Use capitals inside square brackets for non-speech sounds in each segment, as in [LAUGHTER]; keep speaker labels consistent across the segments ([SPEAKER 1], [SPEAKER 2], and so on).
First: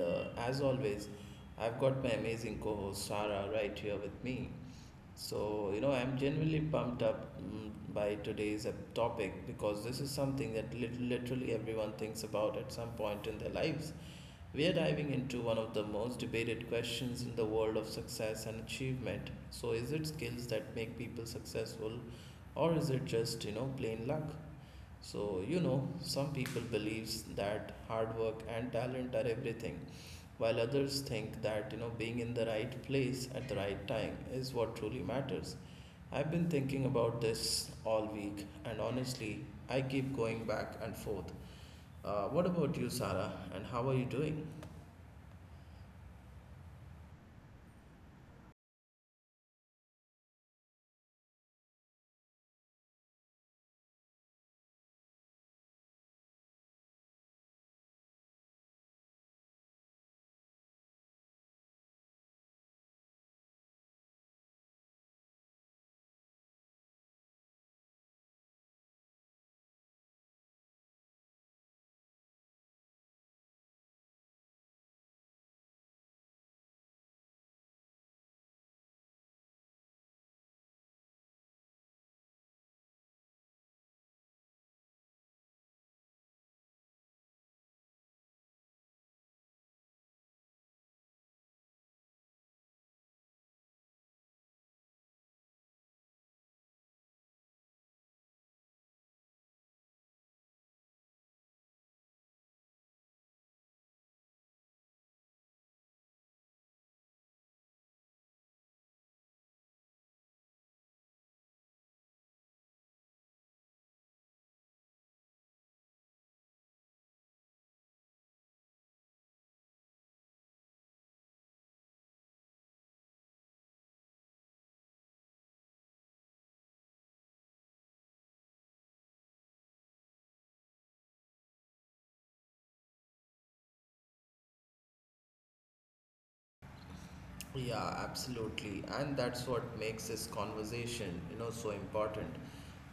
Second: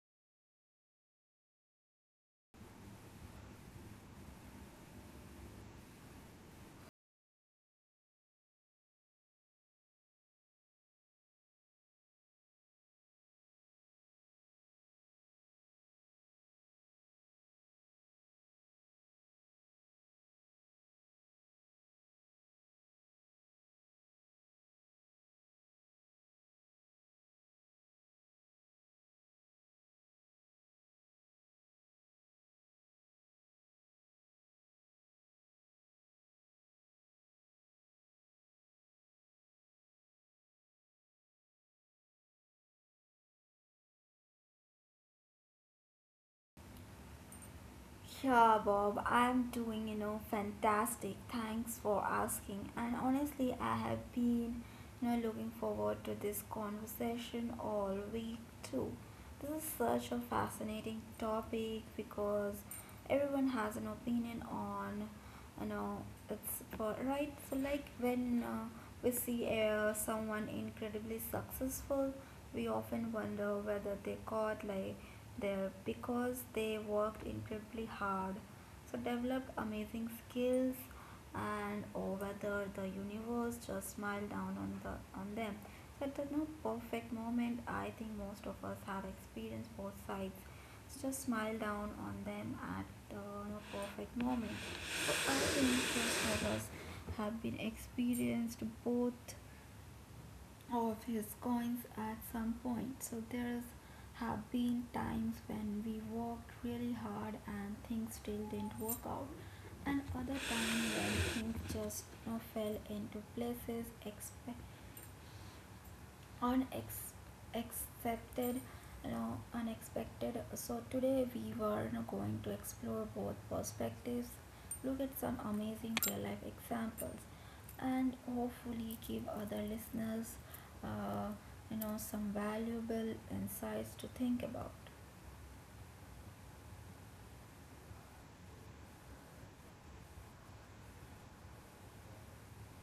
[SPEAKER 1] as always, I've got my amazing co host Sarah right here with me. I'm genuinely pumped up by today's topic because this is something that literally everyone thinks about at some point in their lives. We are diving into one of the most debated questions in the world of success and achievement. So, is it skills that make people successful, or is it just, plain luck? Some people believes that hard work and talent are everything, while others think that, being in the right place at the right time is what truly matters. I've been thinking about this all week, and honestly, I keep going back and forth. What about you, Sarah, and how are you doing?
[SPEAKER 2] Yeah, Bob, I'm doing, fantastic. Thanks for asking. And honestly, I have been, looking forward to this conversation all week too. This is such a fascinating topic because everyone has an opinion on you know it's for right so like when we see someone incredibly successful. We often wonder whether they got there because they worked incredibly hard, so developed amazing skills, and or whether the universe just smiled down on them so at the no perfect moment. I think most of us have experienced both sides just smile down on them at the perfect moment. I think most of us have been experienced both of his goings at some point. So there's have been times when we worked really hard and things still didn't work out, and other times when things just fell into places. Expect on accepted unexpected. So today we were going to explore both perspectives, look at some amazing real life examples, and hopefully give other listeners uh, some valuable insights to think about.
[SPEAKER 1] Yeah, absolutely. And that's what makes this conversation, so important.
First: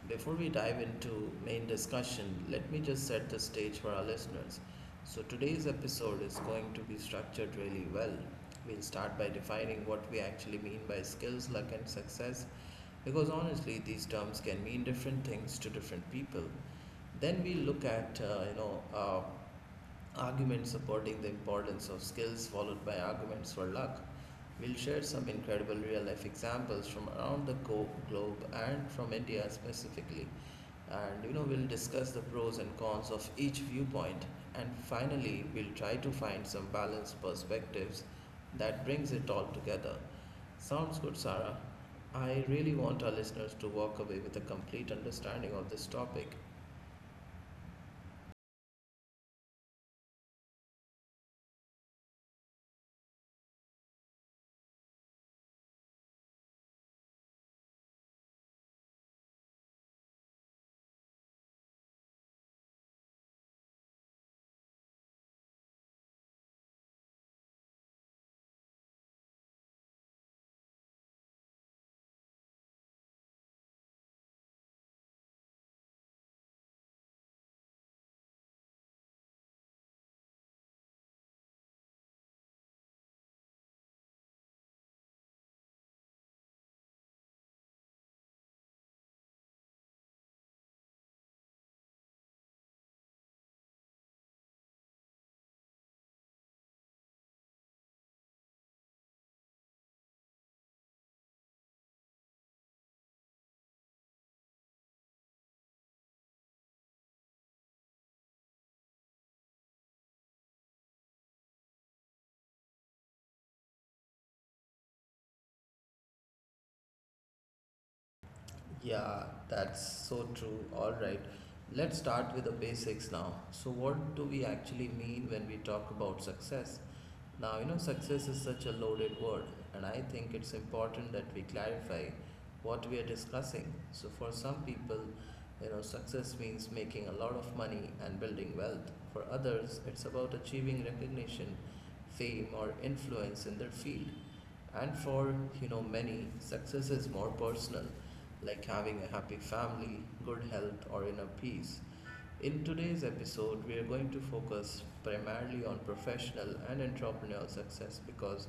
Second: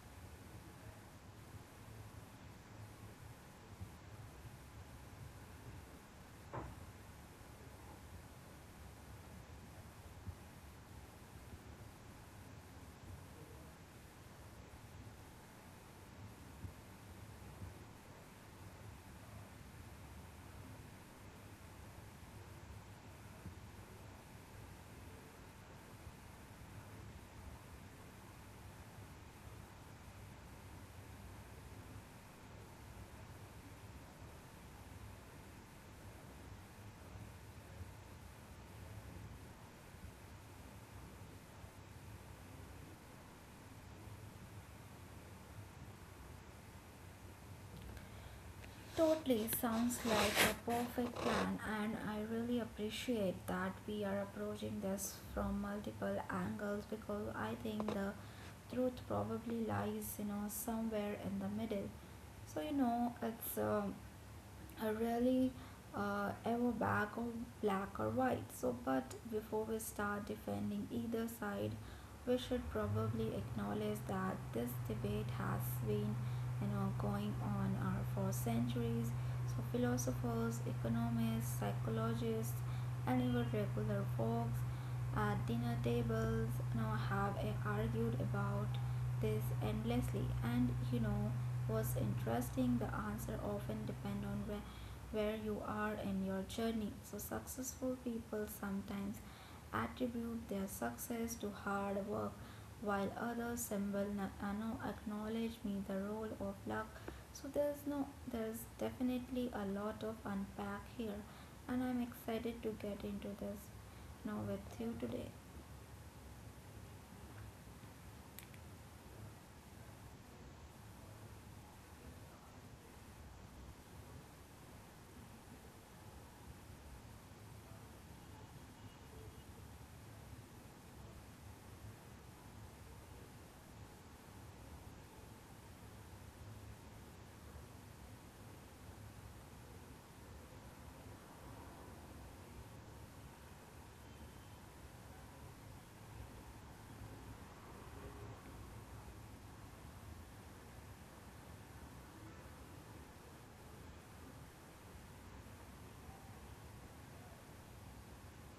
[SPEAKER 1] Before we dive into main discussion, let me just set the stage for our listeners. So today's episode is going to be structured really well. We'll start by defining what we actually mean by skills, luck and success because honestly these terms can mean different things to different people. Then we look at arguments supporting the importance of skills followed by arguments for luck. We'll share some incredible real life examples from around the globe and from India specifically. And you know, we'll discuss the pros and cons of each viewpoint. And finally, we'll try to find some balanced perspectives that brings it all together. Sounds good, Sarah. I really want our listeners to walk away with a complete understanding of this topic.
[SPEAKER 2] Totally sounds like a perfect plan, and I really appreciate that we are approaching this from multiple angles because I think the truth probably lies somewhere in the middle. So you know it's a really ever back or black or white. So but before we start defending either side, we should probably acknowledge that this debate has been going on for centuries. So philosophers, economists, psychologists, and even regular folks at dinner tables now have argued about this endlessly. And you know what's interesting, the answer often depend on where you are in your journey. So successful people sometimes attribute their success to hard work, while others symbol na- no, acknowledge me the role of luck. So there's no there's definitely a lot of unpack here, and I'm excited to get into this now we're here today.
[SPEAKER 1] Yeah, that's so true. All right. Let's start with the basics now. So, what do we actually mean when we talk about success? Now, success is such a loaded word, and I think it's important that we clarify what we are discussing. So, for some people, success means making a lot of money and building wealth. For others, it's about achieving recognition, fame, or influence in their field. And for, many, success is more personal, like having a happy family, good health, or inner peace. In today's episode, we are going to focus primarily on professional and entrepreneurial success because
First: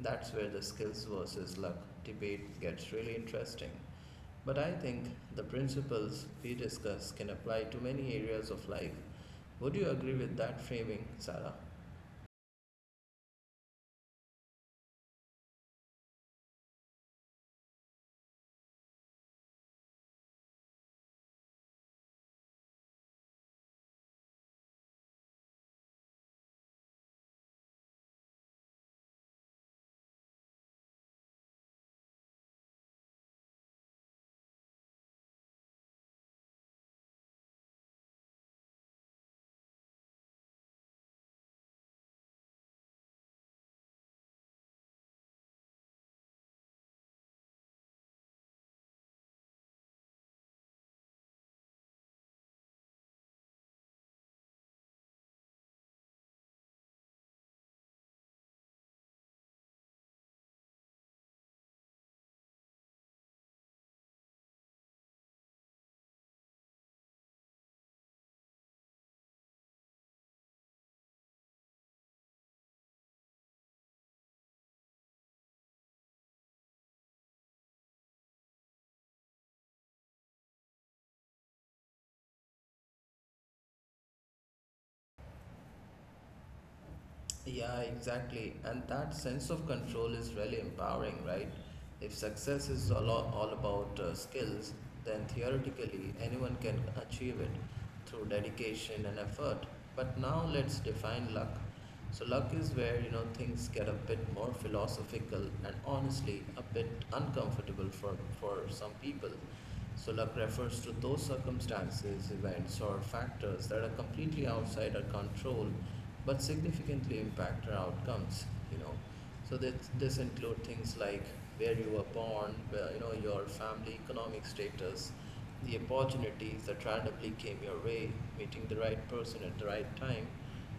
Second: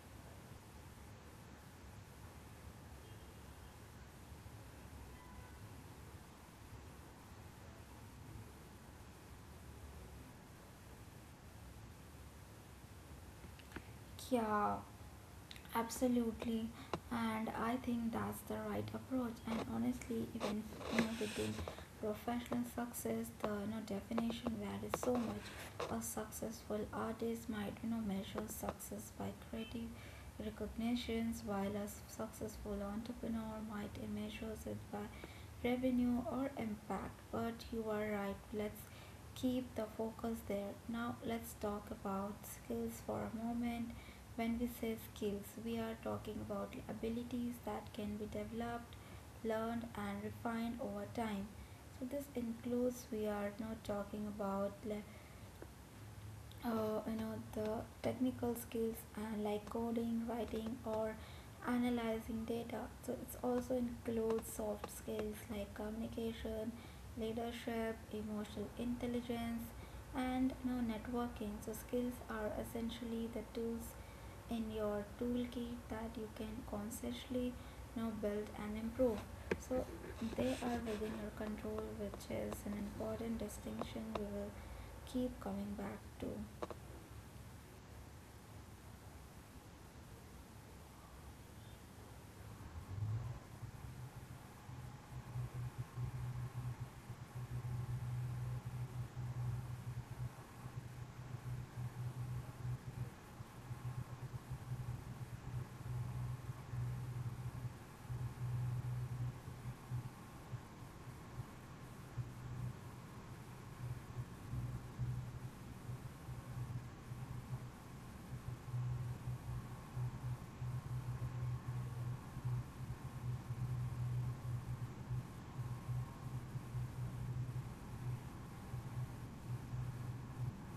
[SPEAKER 1] that's where the skills versus luck debate gets really interesting. But I think the principles we discuss can apply to many areas of life. Would you agree with that framing, Sarah?
[SPEAKER 2] Ya. Absolutely, and I think that's the right approach. And honestly, even within professional success, the definition varies so much. A successful artist might measure success by creative recognitions, while a successful entrepreneur might measure it by revenue or impact. But you are right. Let's keep the focus there. Now let's talk about skills for a moment. When we say skills, we are talking about abilities that can be developed, learned, and refined over time. So this includes we are not talking about the technical skills and like coding, writing, or analyzing data. So it also includes soft skills like communication, leadership, emotional intelligence, and networking. So skills are essentially the tools in your toolkit that you can consciously build and improve. So they are within your control, which is an important distinction we will keep coming back to.
[SPEAKER 1] Yeah, exactly. And that sense of control is really empowering, right? If success is all about skills, then theoretically anyone can achieve it through dedication and effort. But now let's define luck. So luck is where, things get a bit more philosophical and honestly a bit uncomfortable for some people. So luck refers to those circumstances, events, or factors that are completely outside our control but significantly impact our outcomes, you know. So this include things like where you were born, where, your family economic status, the opportunities that randomly came your way, meeting the right person at the right time,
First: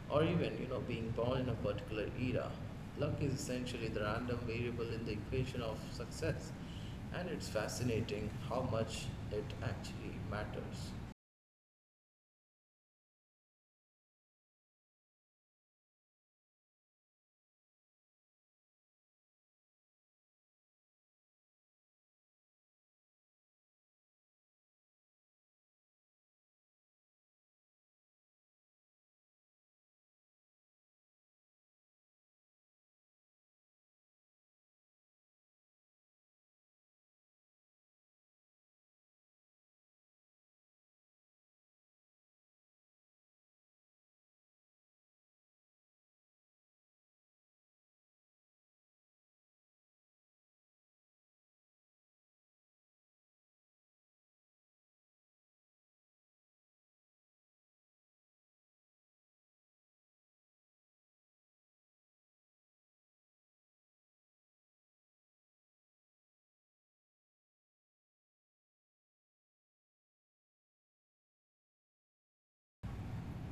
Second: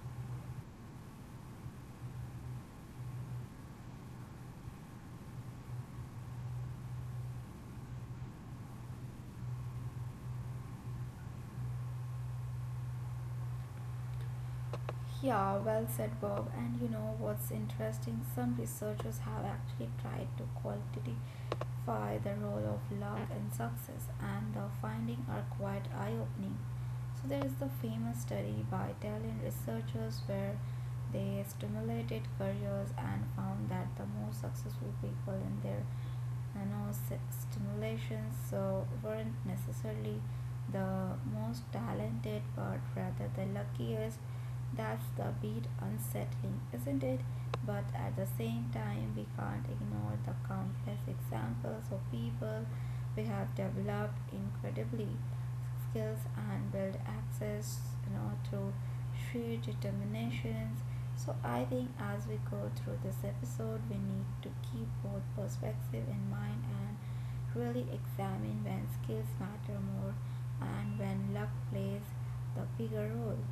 [SPEAKER 1] or even, being born in a particular era. Luck is essentially the random variable in the equation of success, and it's fascinating how much it actually matters.
[SPEAKER 2] Yeah, well said, Bob. And you know what's interesting? Some researchers have actually tried to quantify the role of luck in success, and the findings are quite eye opening. So there is the famous study by Italian researchers where they stimulated careers and found that the most successful people in their stimulations so weren't necessarily the most talented but rather the luckiest. That's the bit unsettling, isn't it? But at the same time, we can't ignore the countless examples of people we have developed incredibly skills and build access through sheer determinations. So I think as we go through this episode, we need to keep both perspective in mind and really examine when skills matter more and when luck plays the bigger role.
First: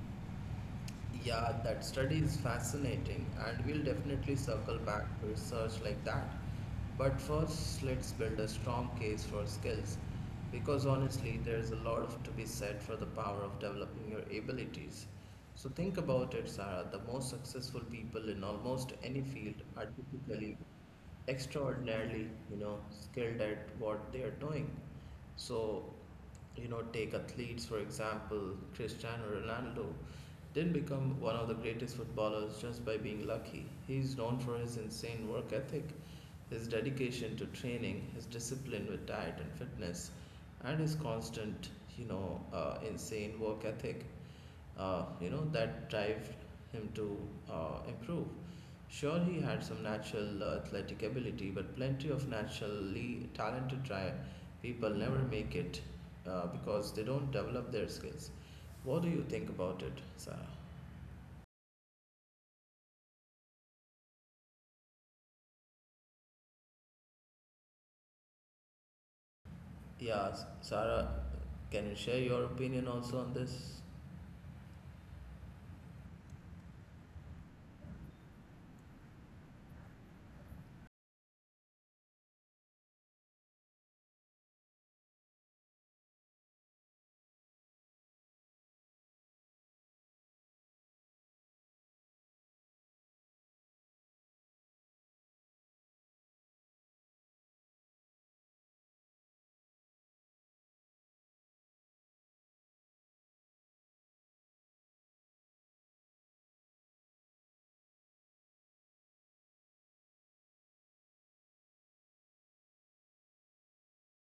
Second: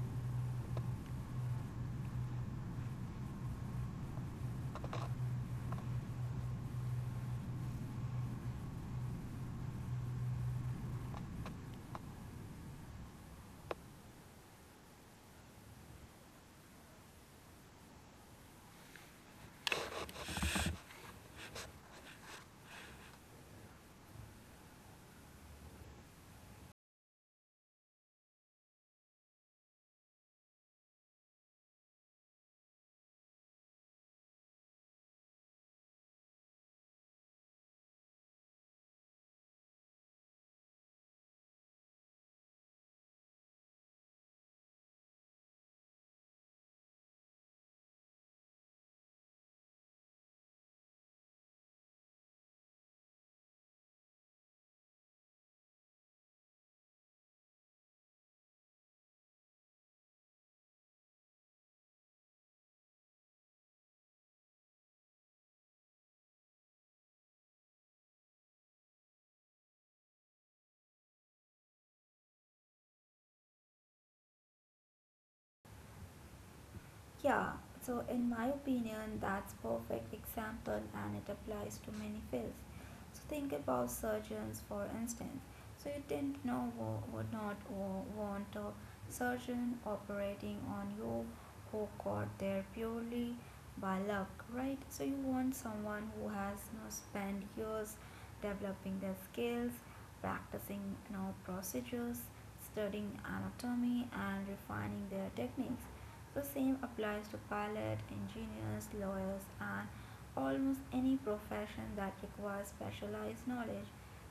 [SPEAKER 1] Yeah, that study is fascinating, and we'll definitely circle back to research like that. But first, let's build a strong case for skills because honestly, there's a lot of to be said for the power of developing your abilities. So, think about it, Sarah. The most successful people in almost any field are typically extraordinarily, skilled at what they are doing. So, take athletes for example, Cristiano Ronaldo didn't become one of the greatest footballers just by being lucky. He's known for his insane work ethic, his dedication to training, his discipline with diet and fitness, and his constant, insane work ethic, that drive him to improve. Sure, he had some natural athletic ability, but plenty of naturally talented people never make it because they don't develop their skills. What do you think about it, Sarah? Yeah, Sarah, can you share your opinion also on this?
[SPEAKER 2] Yeah, so in my opinion that's perfect example and it applies to many fields. So think about surgeons for instance. So you didn't know wo- would not wa- want a surgeon operating on you who got there purely by luck, right? So you want someone who has spent years developing their skills, practicing procedures, studying anatomy, and refining their techniques. The same applies to pilots, engineers, lawyers, and almost any profession that requires specialized knowledge.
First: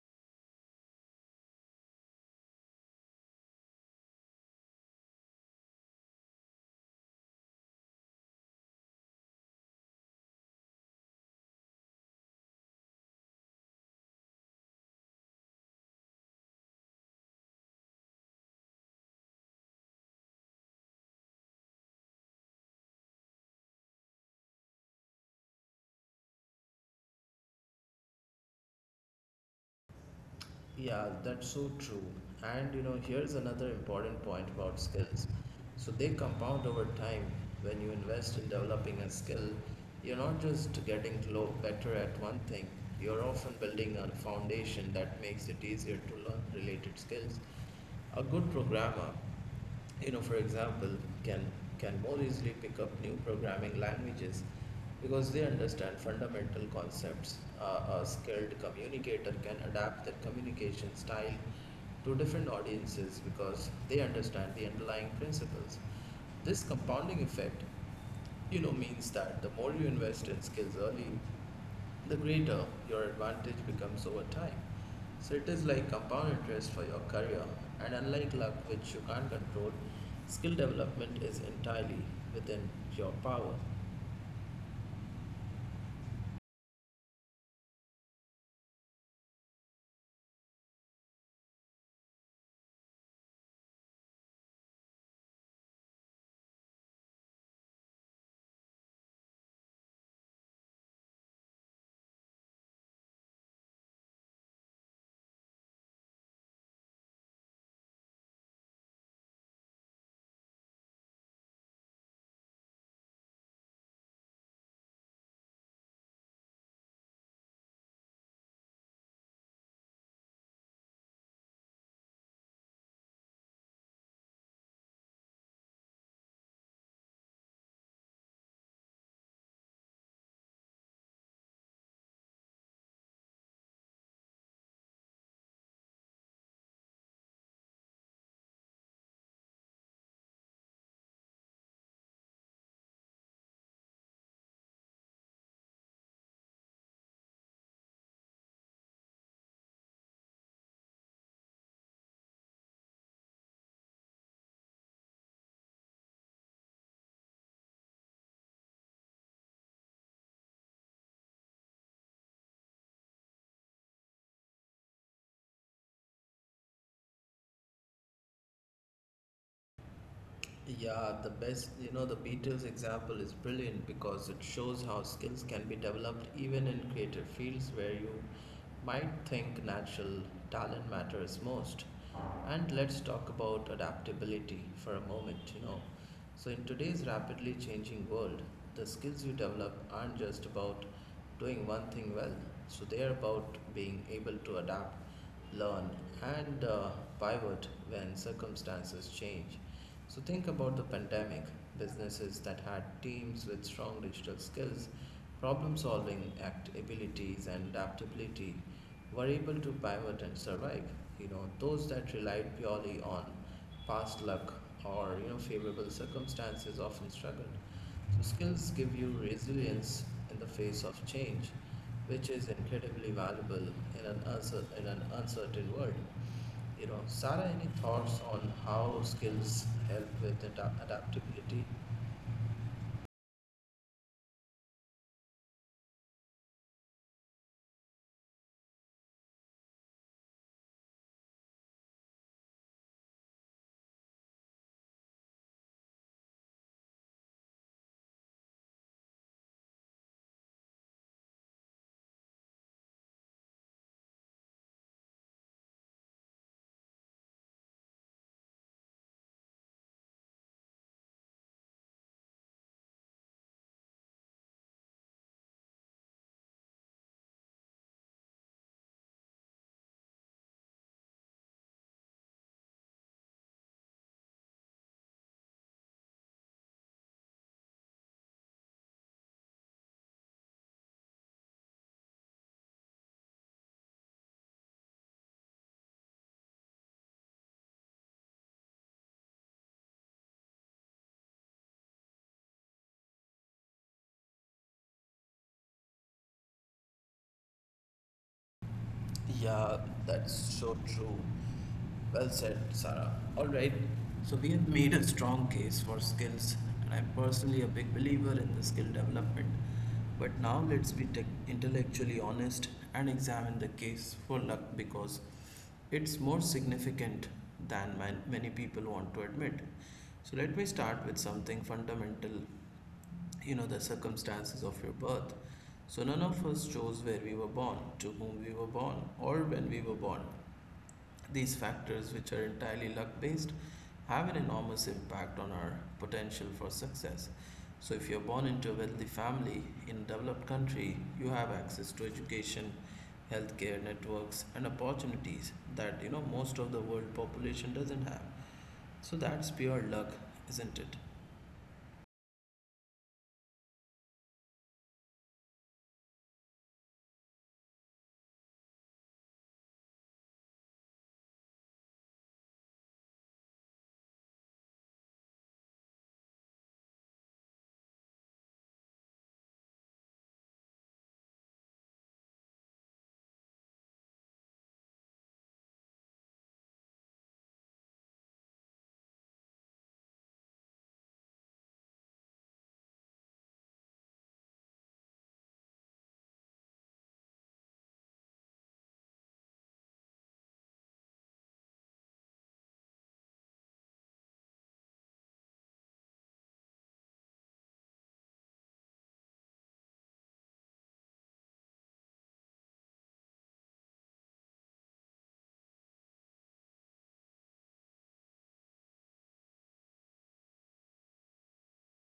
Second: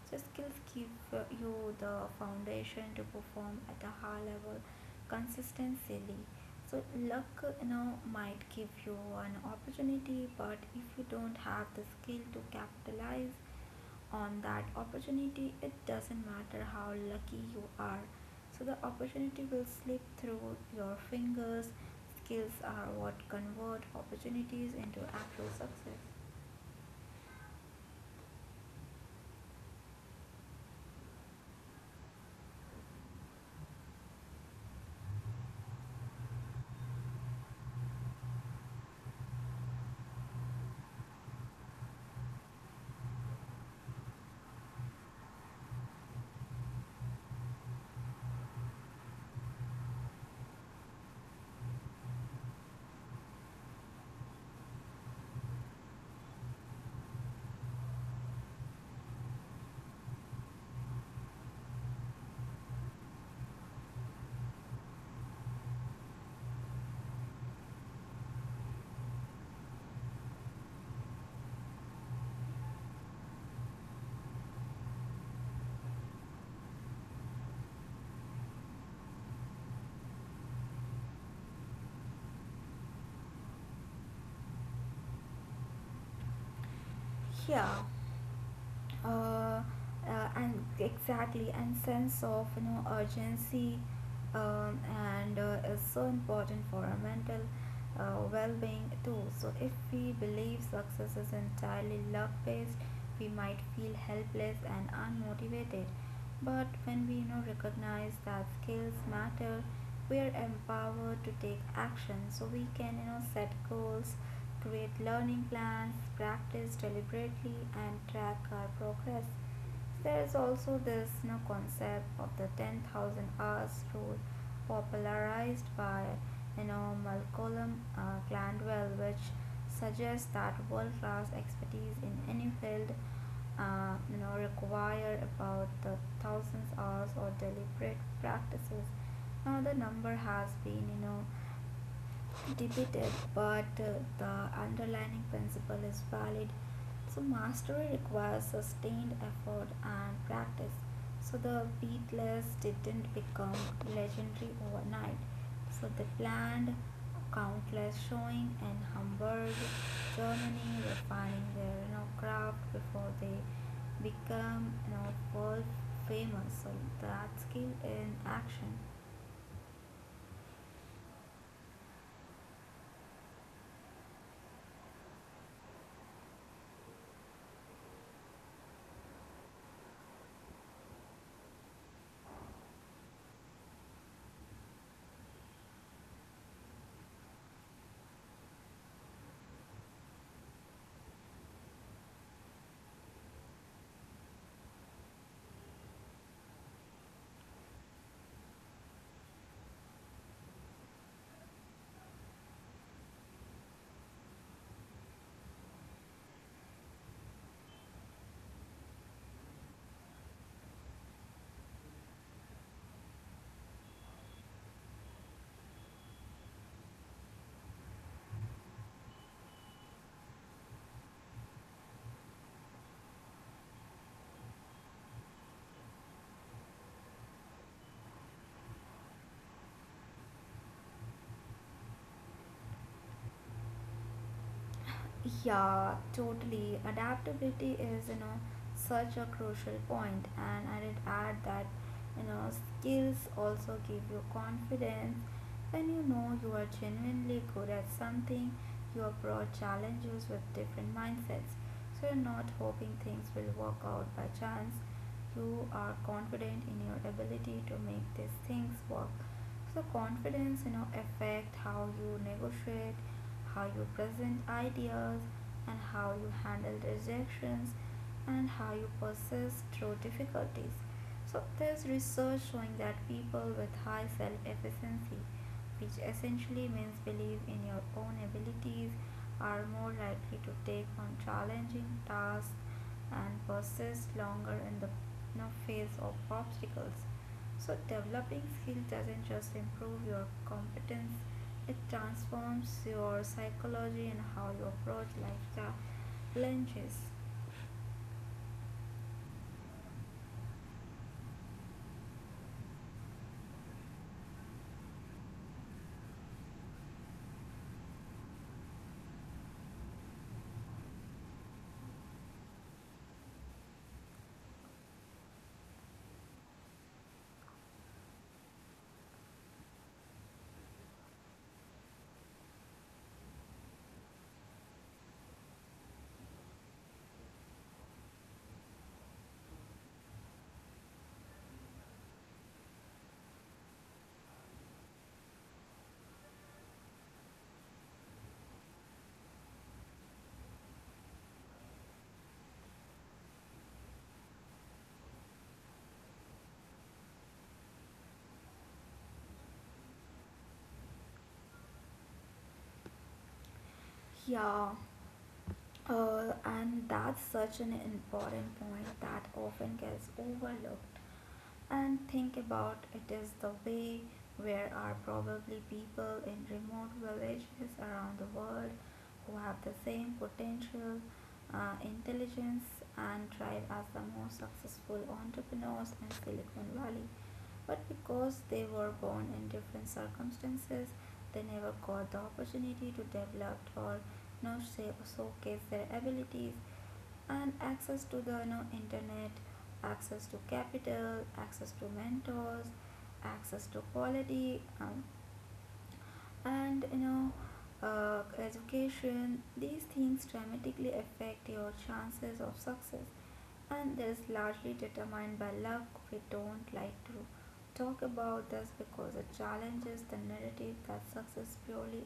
[SPEAKER 2] So skills give you the foundation to perform at a high level consistently. So luck might give you an opportunity, but if you don't have the skill to capitalize on that opportunity, it doesn't matter how lucky you are. So the opportunity will slip through your fingers. Skills are what convert opportunities into actual success.
[SPEAKER 1] Yeah, that's so true. And you know, here's another important point about skills. So they compound over time. When you invest in developing a skill, you're not just getting better at one thing, you're often building a foundation that makes it easier to learn related skills. A good programmer, for example, can can more easily pick up new programming languages because they understand fundamental concepts. A skilled communicator can adapt their communication style to different audiences because they understand the underlying principles. This compounding effect, means that the more you invest in skills early, the greater your advantage becomes over time. So it is like compound interest for your career, and unlike luck, which you can't control, skill development is entirely within your power.
[SPEAKER 2] Yeah. uh, and Exactly. And sense of urgency and is so important for our mental well-being too. So if we believe success is entirely luck based, we might feel helpless and unmotivated, but when we recognize that skills matter, we are empowered to take action. So we can set goals, create learning plans, practice deliberately, and track our progress. There is also this concept of the 10,000 hours rule popularized by Malcolm Gladwell, which suggests that world-class expertise in any field require about the thousands hours of deliberate practices. Now the number has been, debated, but the underlying principle is valid. So mastery requires sustained effort and practice. So the Beatles didn't become legendary overnight. So they planned countless showing in Hamburg, Germany, refining their craft before they become world famous. So that skill in action.
[SPEAKER 1] Yeah, the best, the Beatles example is brilliant because it shows how skills can be developed even in creative fields where you might think natural talent matters most. And let's talk about adaptability for a moment, So, in today's rapidly changing world, the skills you develop aren't just about doing one thing well, so they are about being able to adapt, learn, and pivot when circumstances change. So think about the pandemic. Businesses that had teams with strong digital skills, problem solving act abilities and adaptability were able to pivot and survive. You know, those that relied purely on past luck or you know favorable circumstances often struggled. So skills give you resilience in the face of change, which is incredibly valuable in an uncertain world. You know, Sarah, any thoughts on how skills help with adaptability?
[SPEAKER 2] Yeah, totally. Adaptability is, such a crucial point, and I did add that, skills also give you confidence. When you know you are genuinely good at something, you approach challenges with different mindsets. So you're not hoping things will work out by chance. You are confident in your ability to make these things work. So confidence, affect how you negotiate, how you present ideas, and how you handle rejections, and how you persist through difficulties. So there's research showing that people with high self efficiency, which essentially means believe in your own abilities, are more likely to take on challenging tasks and persist longer in the face of obstacles. So developing skill doesn't just improve your competence, it transforms your psychology and how you approach life challenges.
[SPEAKER 1] Yeah, that's so true. Well said, Sarah. All right, so we have made a strong case for skills, and I'm personally a big believer in the skill development. But now let's be tech intellectually honest and examine the case for luck because it's more significant than many people want to admit. So let me start with something fundamental, you know, the circumstances of your birth, so none of us chose where we were born, to whom we were born, or when we were born. These factors, which are entirely luck based, have an enormous impact on our potential for success. So, if you're born into a wealthy family in a developed country, you have access to education, healthcare networks, and opportunities that you know most of the world population doesn't have. So, that's pure luck, isn't it?
[SPEAKER 2] Yeah, and that's such an important point that often gets overlooked. And think about it is the way where are probably people in remote villages around the world who have the same potential, intelligence, and drive as the most successful entrepreneurs in Silicon Valley. But because they were born in different circumstances, they never got the opportunity to develop or showcase their abilities, and access to the internet, access to capital, access to mentors, access to quality and education. These things dramatically affect your chances of success, and that is largely determined by luck. We don't like to talk about this because it challenges the narrative that success is purely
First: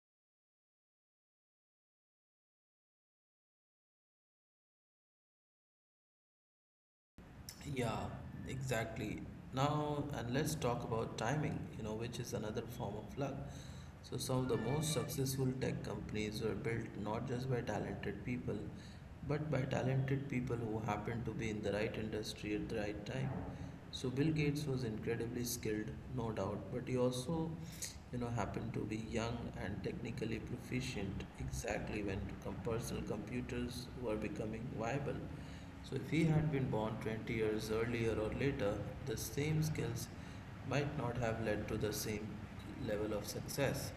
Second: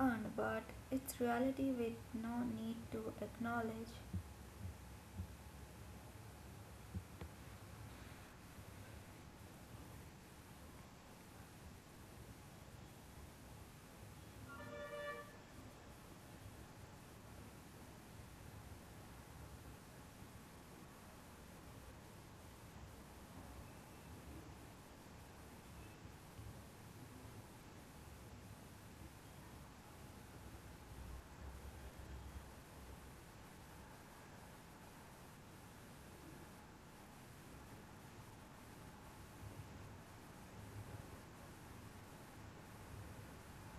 [SPEAKER 2] earned, but it's reality we no need to acknowledge.
[SPEAKER 1] Yeah, exactly. Now, and let's talk about timing, which is another form of luck. So, some of the most successful tech companies were built not just by talented people, but by talented people who happened to be in the right industry at the right time. So, Bill Gates was incredibly skilled, no doubt, but he also, happened to be young and technically proficient exactly when personal computers were becoming viable. So if he had been born 20 years earlier or later, the same skills might not have led to the same level of success.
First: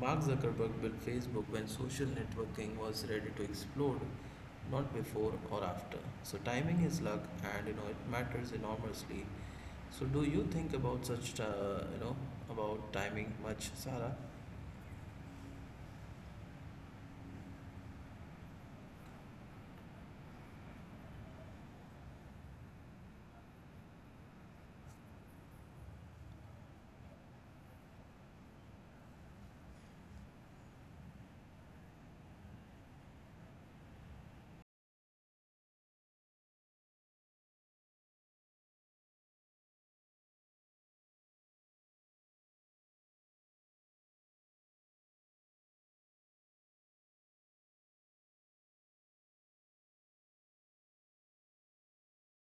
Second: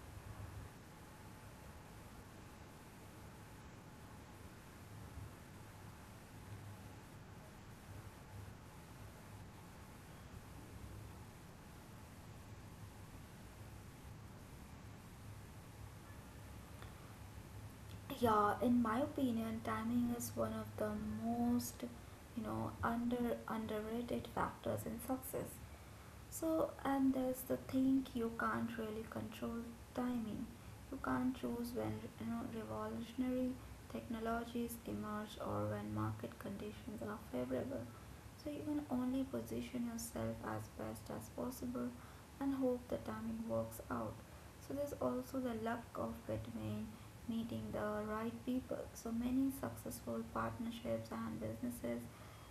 [SPEAKER 1] Mark Zuckerberg built Facebook when social networking was ready to explode, not before or after. So timing is luck and you know it matters enormously. So do you think about such about timing much, Sarah?
[SPEAKER 2] Yeah, in my opinion, timing is one of the most, under underrated factors in success. So, and there's the thing you can't really control timing. You can't choose when revolutionary technologies emerge or when market conditions are favorable. So you can only position yourself as best as possible and hope the timing works out. So there's also the luck of between meeting the right people. So many successful partnerships and businesses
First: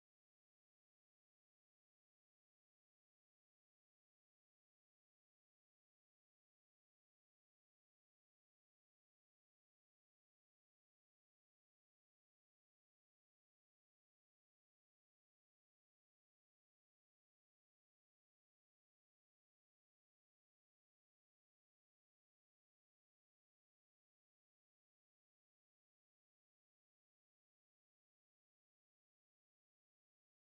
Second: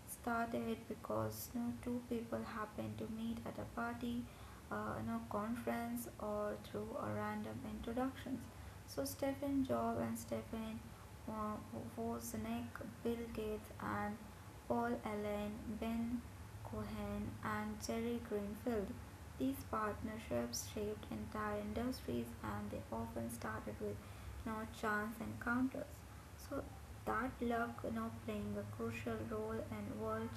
[SPEAKER 2] started because no two people happened to meet at a party, no conference, or through a random introductions. So Stephen Jobs and Stephen uh, Wozniak, Bill Gates, and Paul Allen, Ben Cohen, and Jerry Greenfield. These partnerships shaped entire industries and they often started with no chance encounters. So that luck now playing a crucial role in world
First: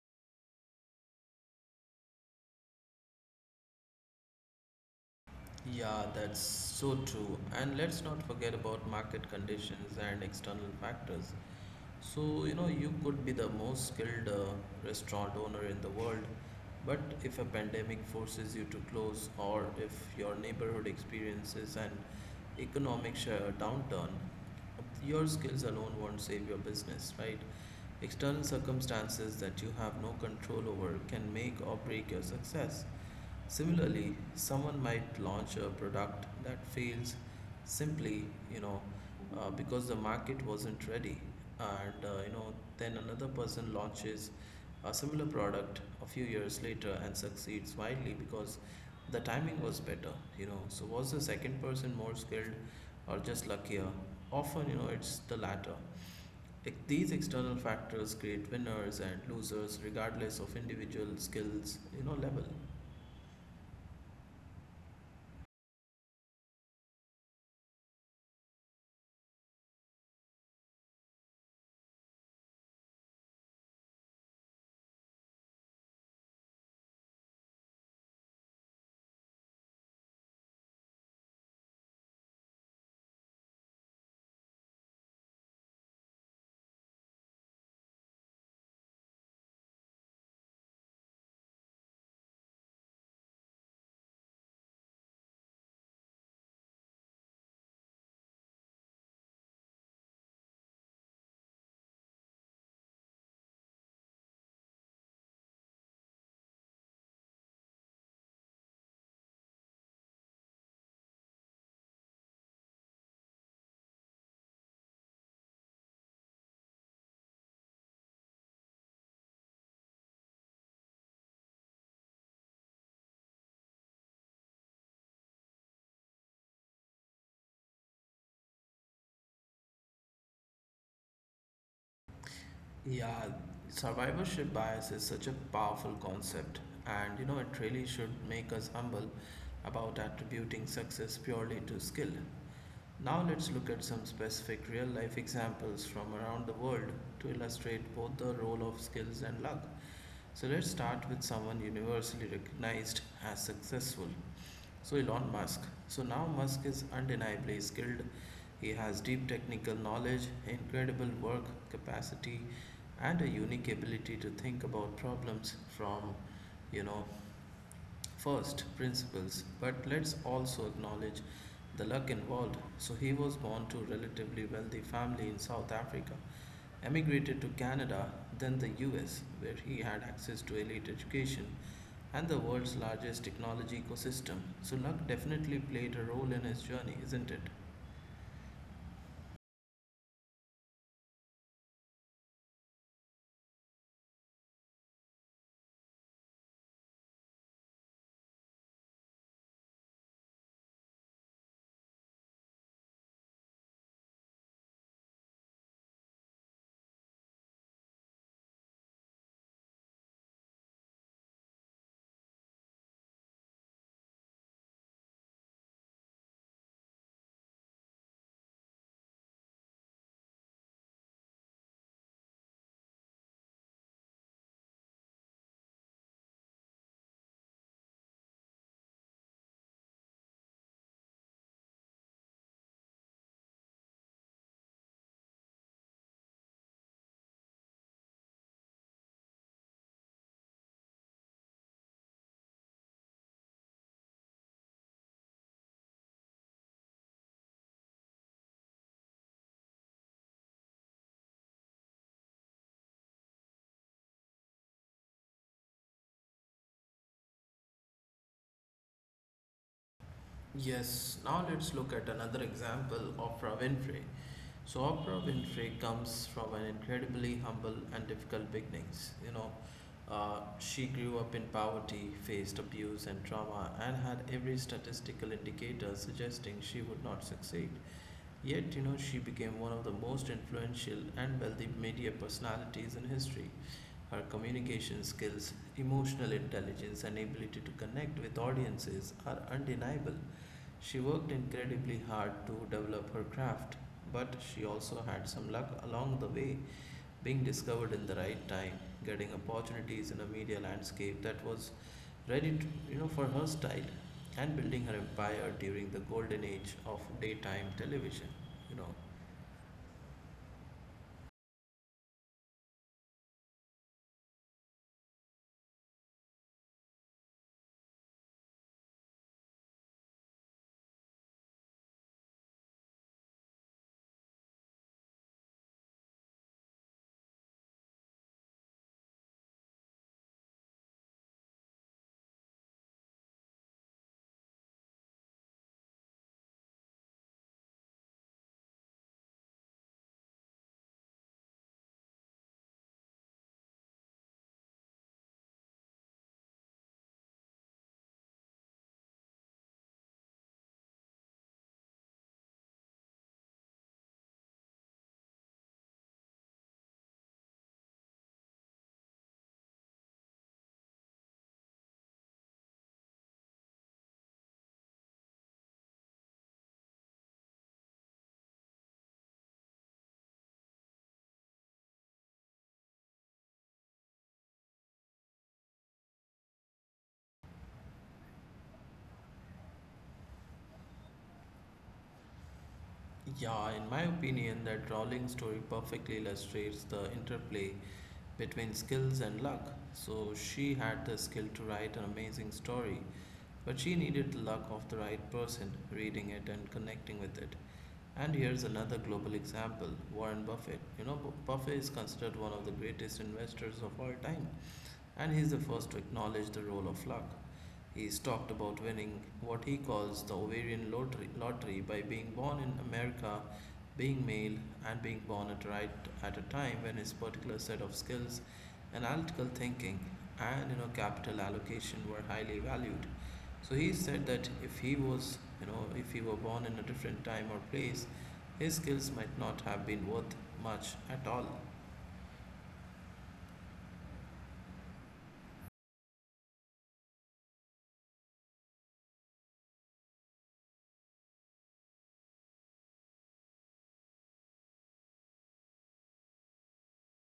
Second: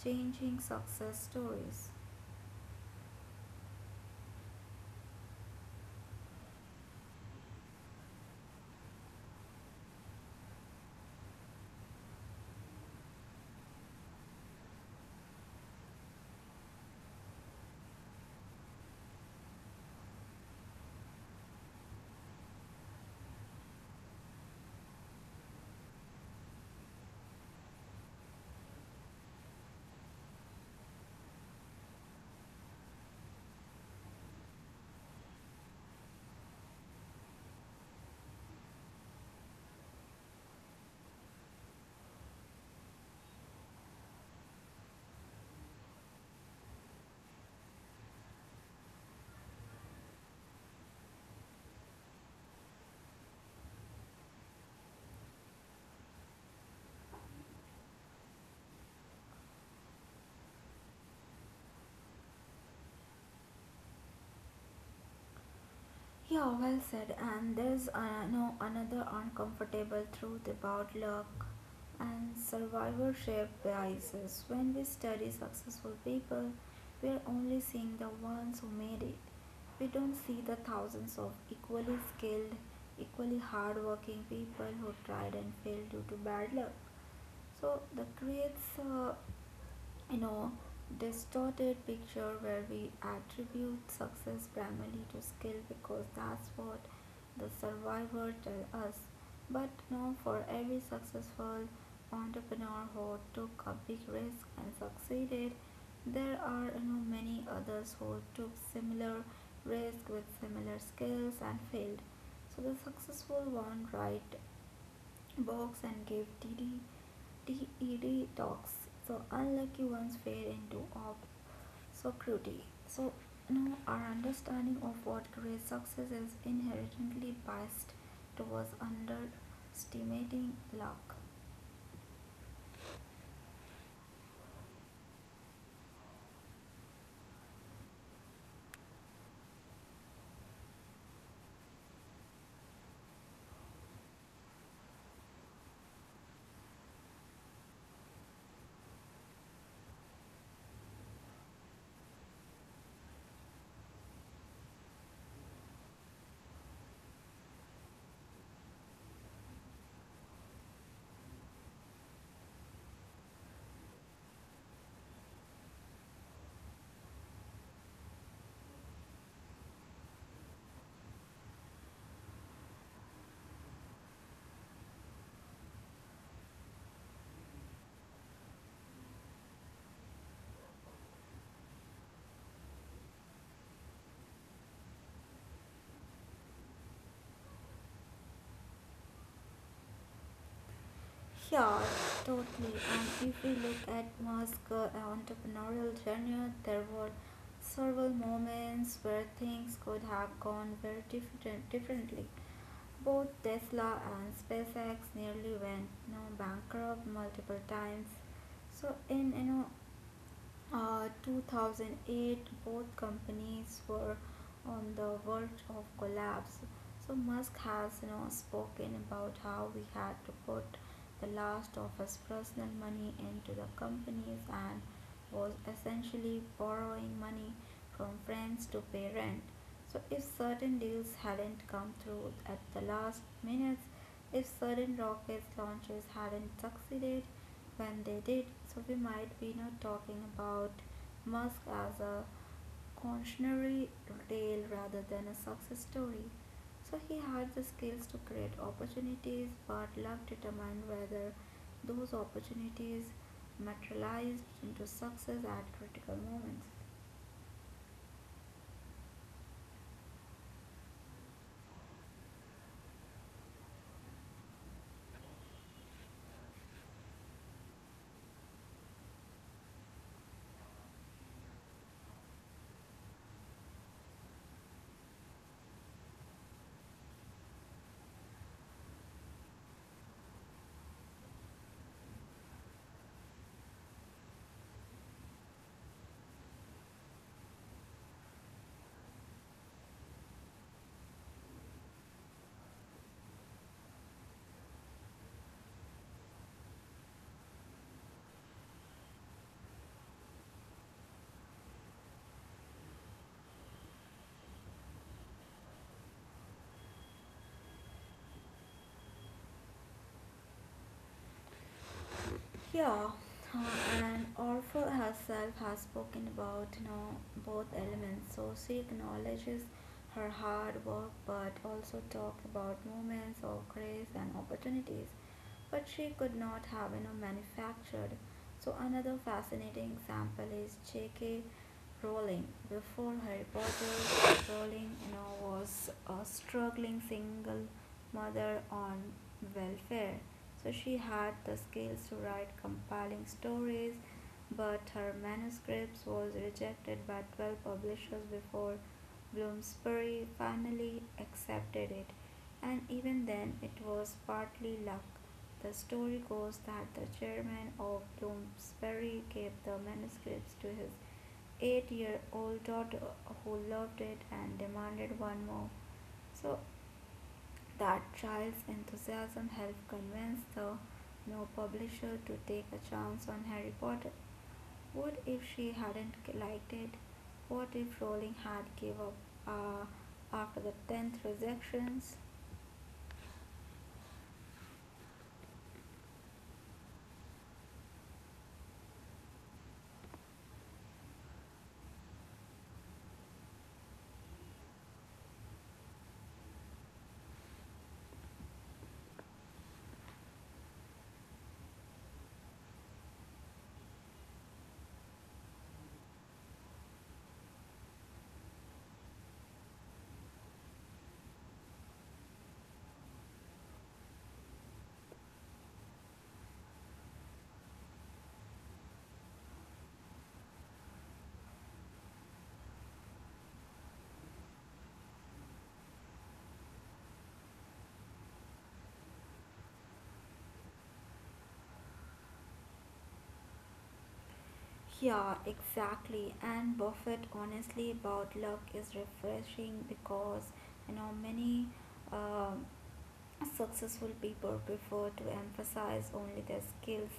[SPEAKER 2] changing success stories.
[SPEAKER 1] Yeah, that's so true. And let's not forget about market conditions and external factors. So, you could be the most skilled restaurant owner in the world, but if a pandemic forces you to close, or if your neighborhood experiences an economic downturn, your skills alone won't save your business, right? External circumstances that you have no control over can make or break your success. Similarly, someone might launch a product that fails simply, you know, because the market wasn't ready, and then another person launches a similar product a few years later and succeeds widely because the timing was better, So, was the second person more skilled or just luckier? Often, it's the latter. These external factors create winners and losers regardless of individual skills, level.
[SPEAKER 2] Yeah, well said. And there's no another uncomfortable truth about luck and survivorship biases. When we study successful people, we're only seeing the ones who made it. We don't see the thousands of equally skilled, equally hardworking people who tried and failed due to bad luck. So that creates a you know distorted picture where we attribute success primarily to skill because that's what the survivor tell us. But no, for every successful entrepreneur who took a big risk and succeeded, there are many others who took similar risk with similar skills and failed. So the successful one right box and gave TED talks. So unlucky ones fell into obscurity. So now our understanding of what great success is inherently biased towards underestimating luck.
[SPEAKER 1] Yeah, survivorship bias is such a powerful concept, and you know, it really should make us humble about attributing success purely to skill. Now, let's look at some specific real life examples from around the world to illustrate both the role of skills and luck. So, let's start with someone universally recognized as successful. So Elon Musk. So now Musk is undeniably skilled. He has deep technical knowledge, incredible work capacity, and a unique ability to think about problems from, you know, first principles. But let's also acknowledge the luck involved. So he was born to a relatively wealthy family in South Africa, emigrated to Canada, then the US, where he had access to elite education and the world's largest technology ecosystem. So, luck definitely played a role in his journey, isn't it?
[SPEAKER 2] Sure, totally. And if we look at Musk's entrepreneurial journey, there were several moments where things could have gone differently. Both Tesla and SpaceX nearly went bankrupt multiple times. So in 2008, both companies were on the verge of collapse. So Musk has spoken about how we had to put the last of his personal money into the companies and was essentially borrowing money from friends to pay rent. So if certain deals hadn't come through at the last minutes, if certain rocket launches hadn't succeeded when they did, so we might be not talking about Musk as a cautionary tale rather than a success story. So he had the skills to create opportunities, but luck determined whether those opportunities materialized into success at critical moments.
[SPEAKER 1] Yes, now let's look at another example, Oprah Winfrey. So, Oprah Winfrey comes from an incredibly humble and difficult beginnings. She grew up in poverty, faced abuse and trauma, and had every statistical indicator suggesting she would not succeed. Yet, she became one of the most influential and wealthy media personalities in history. Her communication skills, emotional intelligence, and ability to connect with audiences are undeniable. She worked incredibly hard to develop her craft, but she also had some luck along the way, being discovered in the right time, getting opportunities in a media landscape that was ready, to, for her style, and building her empire during the golden age of daytime television. You know,
[SPEAKER 2] Yeah, uh, and Orpheus herself has spoken about both elements. So she acknowledges her hard work, but also talks about moments of grace and opportunities, but she could not have manufactured. So another fascinating example is J.K. Rowling. Before Harry Potter, Rowling was a struggling single mother on welfare. So she had the skills to write compelling stories, but her manuscripts was rejected by 12 publishers before Bloomsbury finally accepted it, and even then it was partly luck. The story goes that the chairman of Bloomsbury gave the manuscripts to his 8 year old daughter who loved it and demanded one more. So that child's enthusiasm helped convince the new publisher to take a chance on Harry Potter. What if she hadn't liked it? What if Rowling had give up uh, after the tenth rejections?
[SPEAKER 1] yeah, in my opinion, that Rowling's story perfectly illustrates the interplay between skills and luck. So she had the skill to write an amazing story, but she needed the luck of the right person reading it and connecting with it. And here's another global example, Warren Buffett. You know, Buffett is considered one of the greatest investors of all time, and he's the first to acknowledge the role of luck. He's talked about winning what he calls the ovarian lottery, lottery by being born in America, being male, and being born at right at a time when his particular set of skills, analytical thinking, and you know capital allocation were highly valued. So he said that if he was, you know, if he were born in a different time or place, his skills might not have been worth much at all.
[SPEAKER 2] Yeah, exactly. And Buffett honestly about luck is refreshing because many um successful people prefer to emphasize only their skills.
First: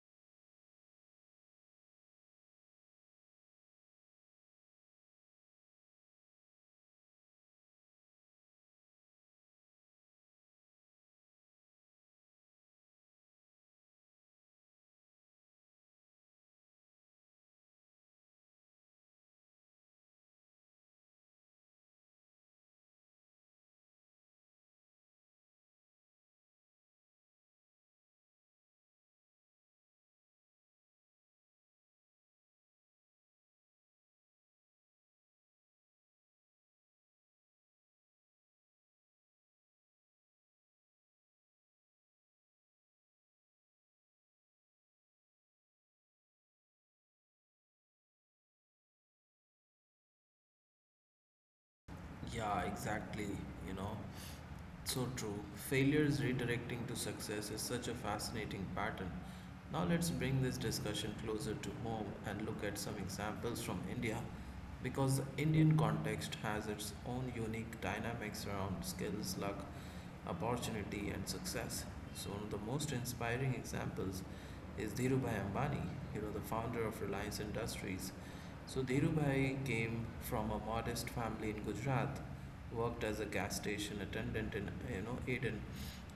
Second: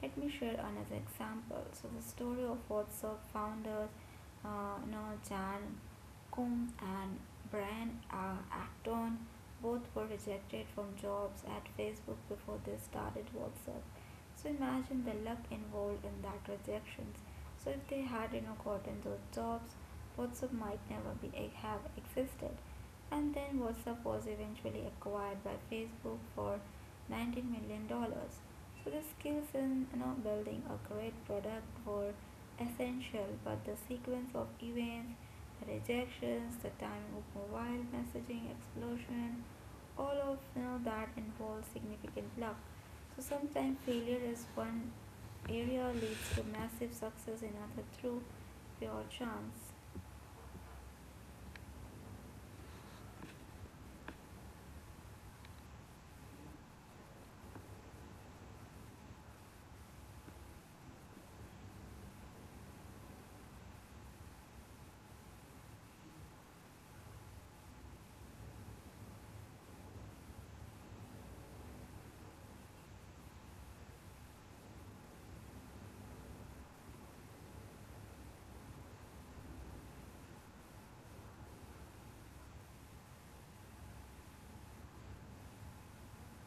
[SPEAKER 2] Let me share another example. So the story of WhatsApp founders Noah Jan Kum and Brian Acton, both were rejected from jobs at Facebook before they started WhatsApp. So imagine the luck involved in that rejections. So if they had gotten those jobs, WhatsApp might never have existed, and then WhatsApp was eventually acquired by Facebook for 19 million dollars. So the skills in building a great product were essential, but the sequence of events, the rejections, the timing of mobile messaging explosion, all of that involves significant luck. So sometimes failure is one area leads to massive success in another through pure chance.
[SPEAKER 1] Yeah, exactly. You know, so true. Failures redirecting to success is such a fascinating pattern. Now, let's bring this discussion closer to home and look at some examples from India because the Indian context has its own unique dynamics around skills, luck, opportunity, and success. So, one of the most inspiring examples is Dhirubhai Ambani, you know, the founder of Reliance Industries. So Dhirubhai came from a modest family in Gujarat, worked as a gas station attendant in you know Aden,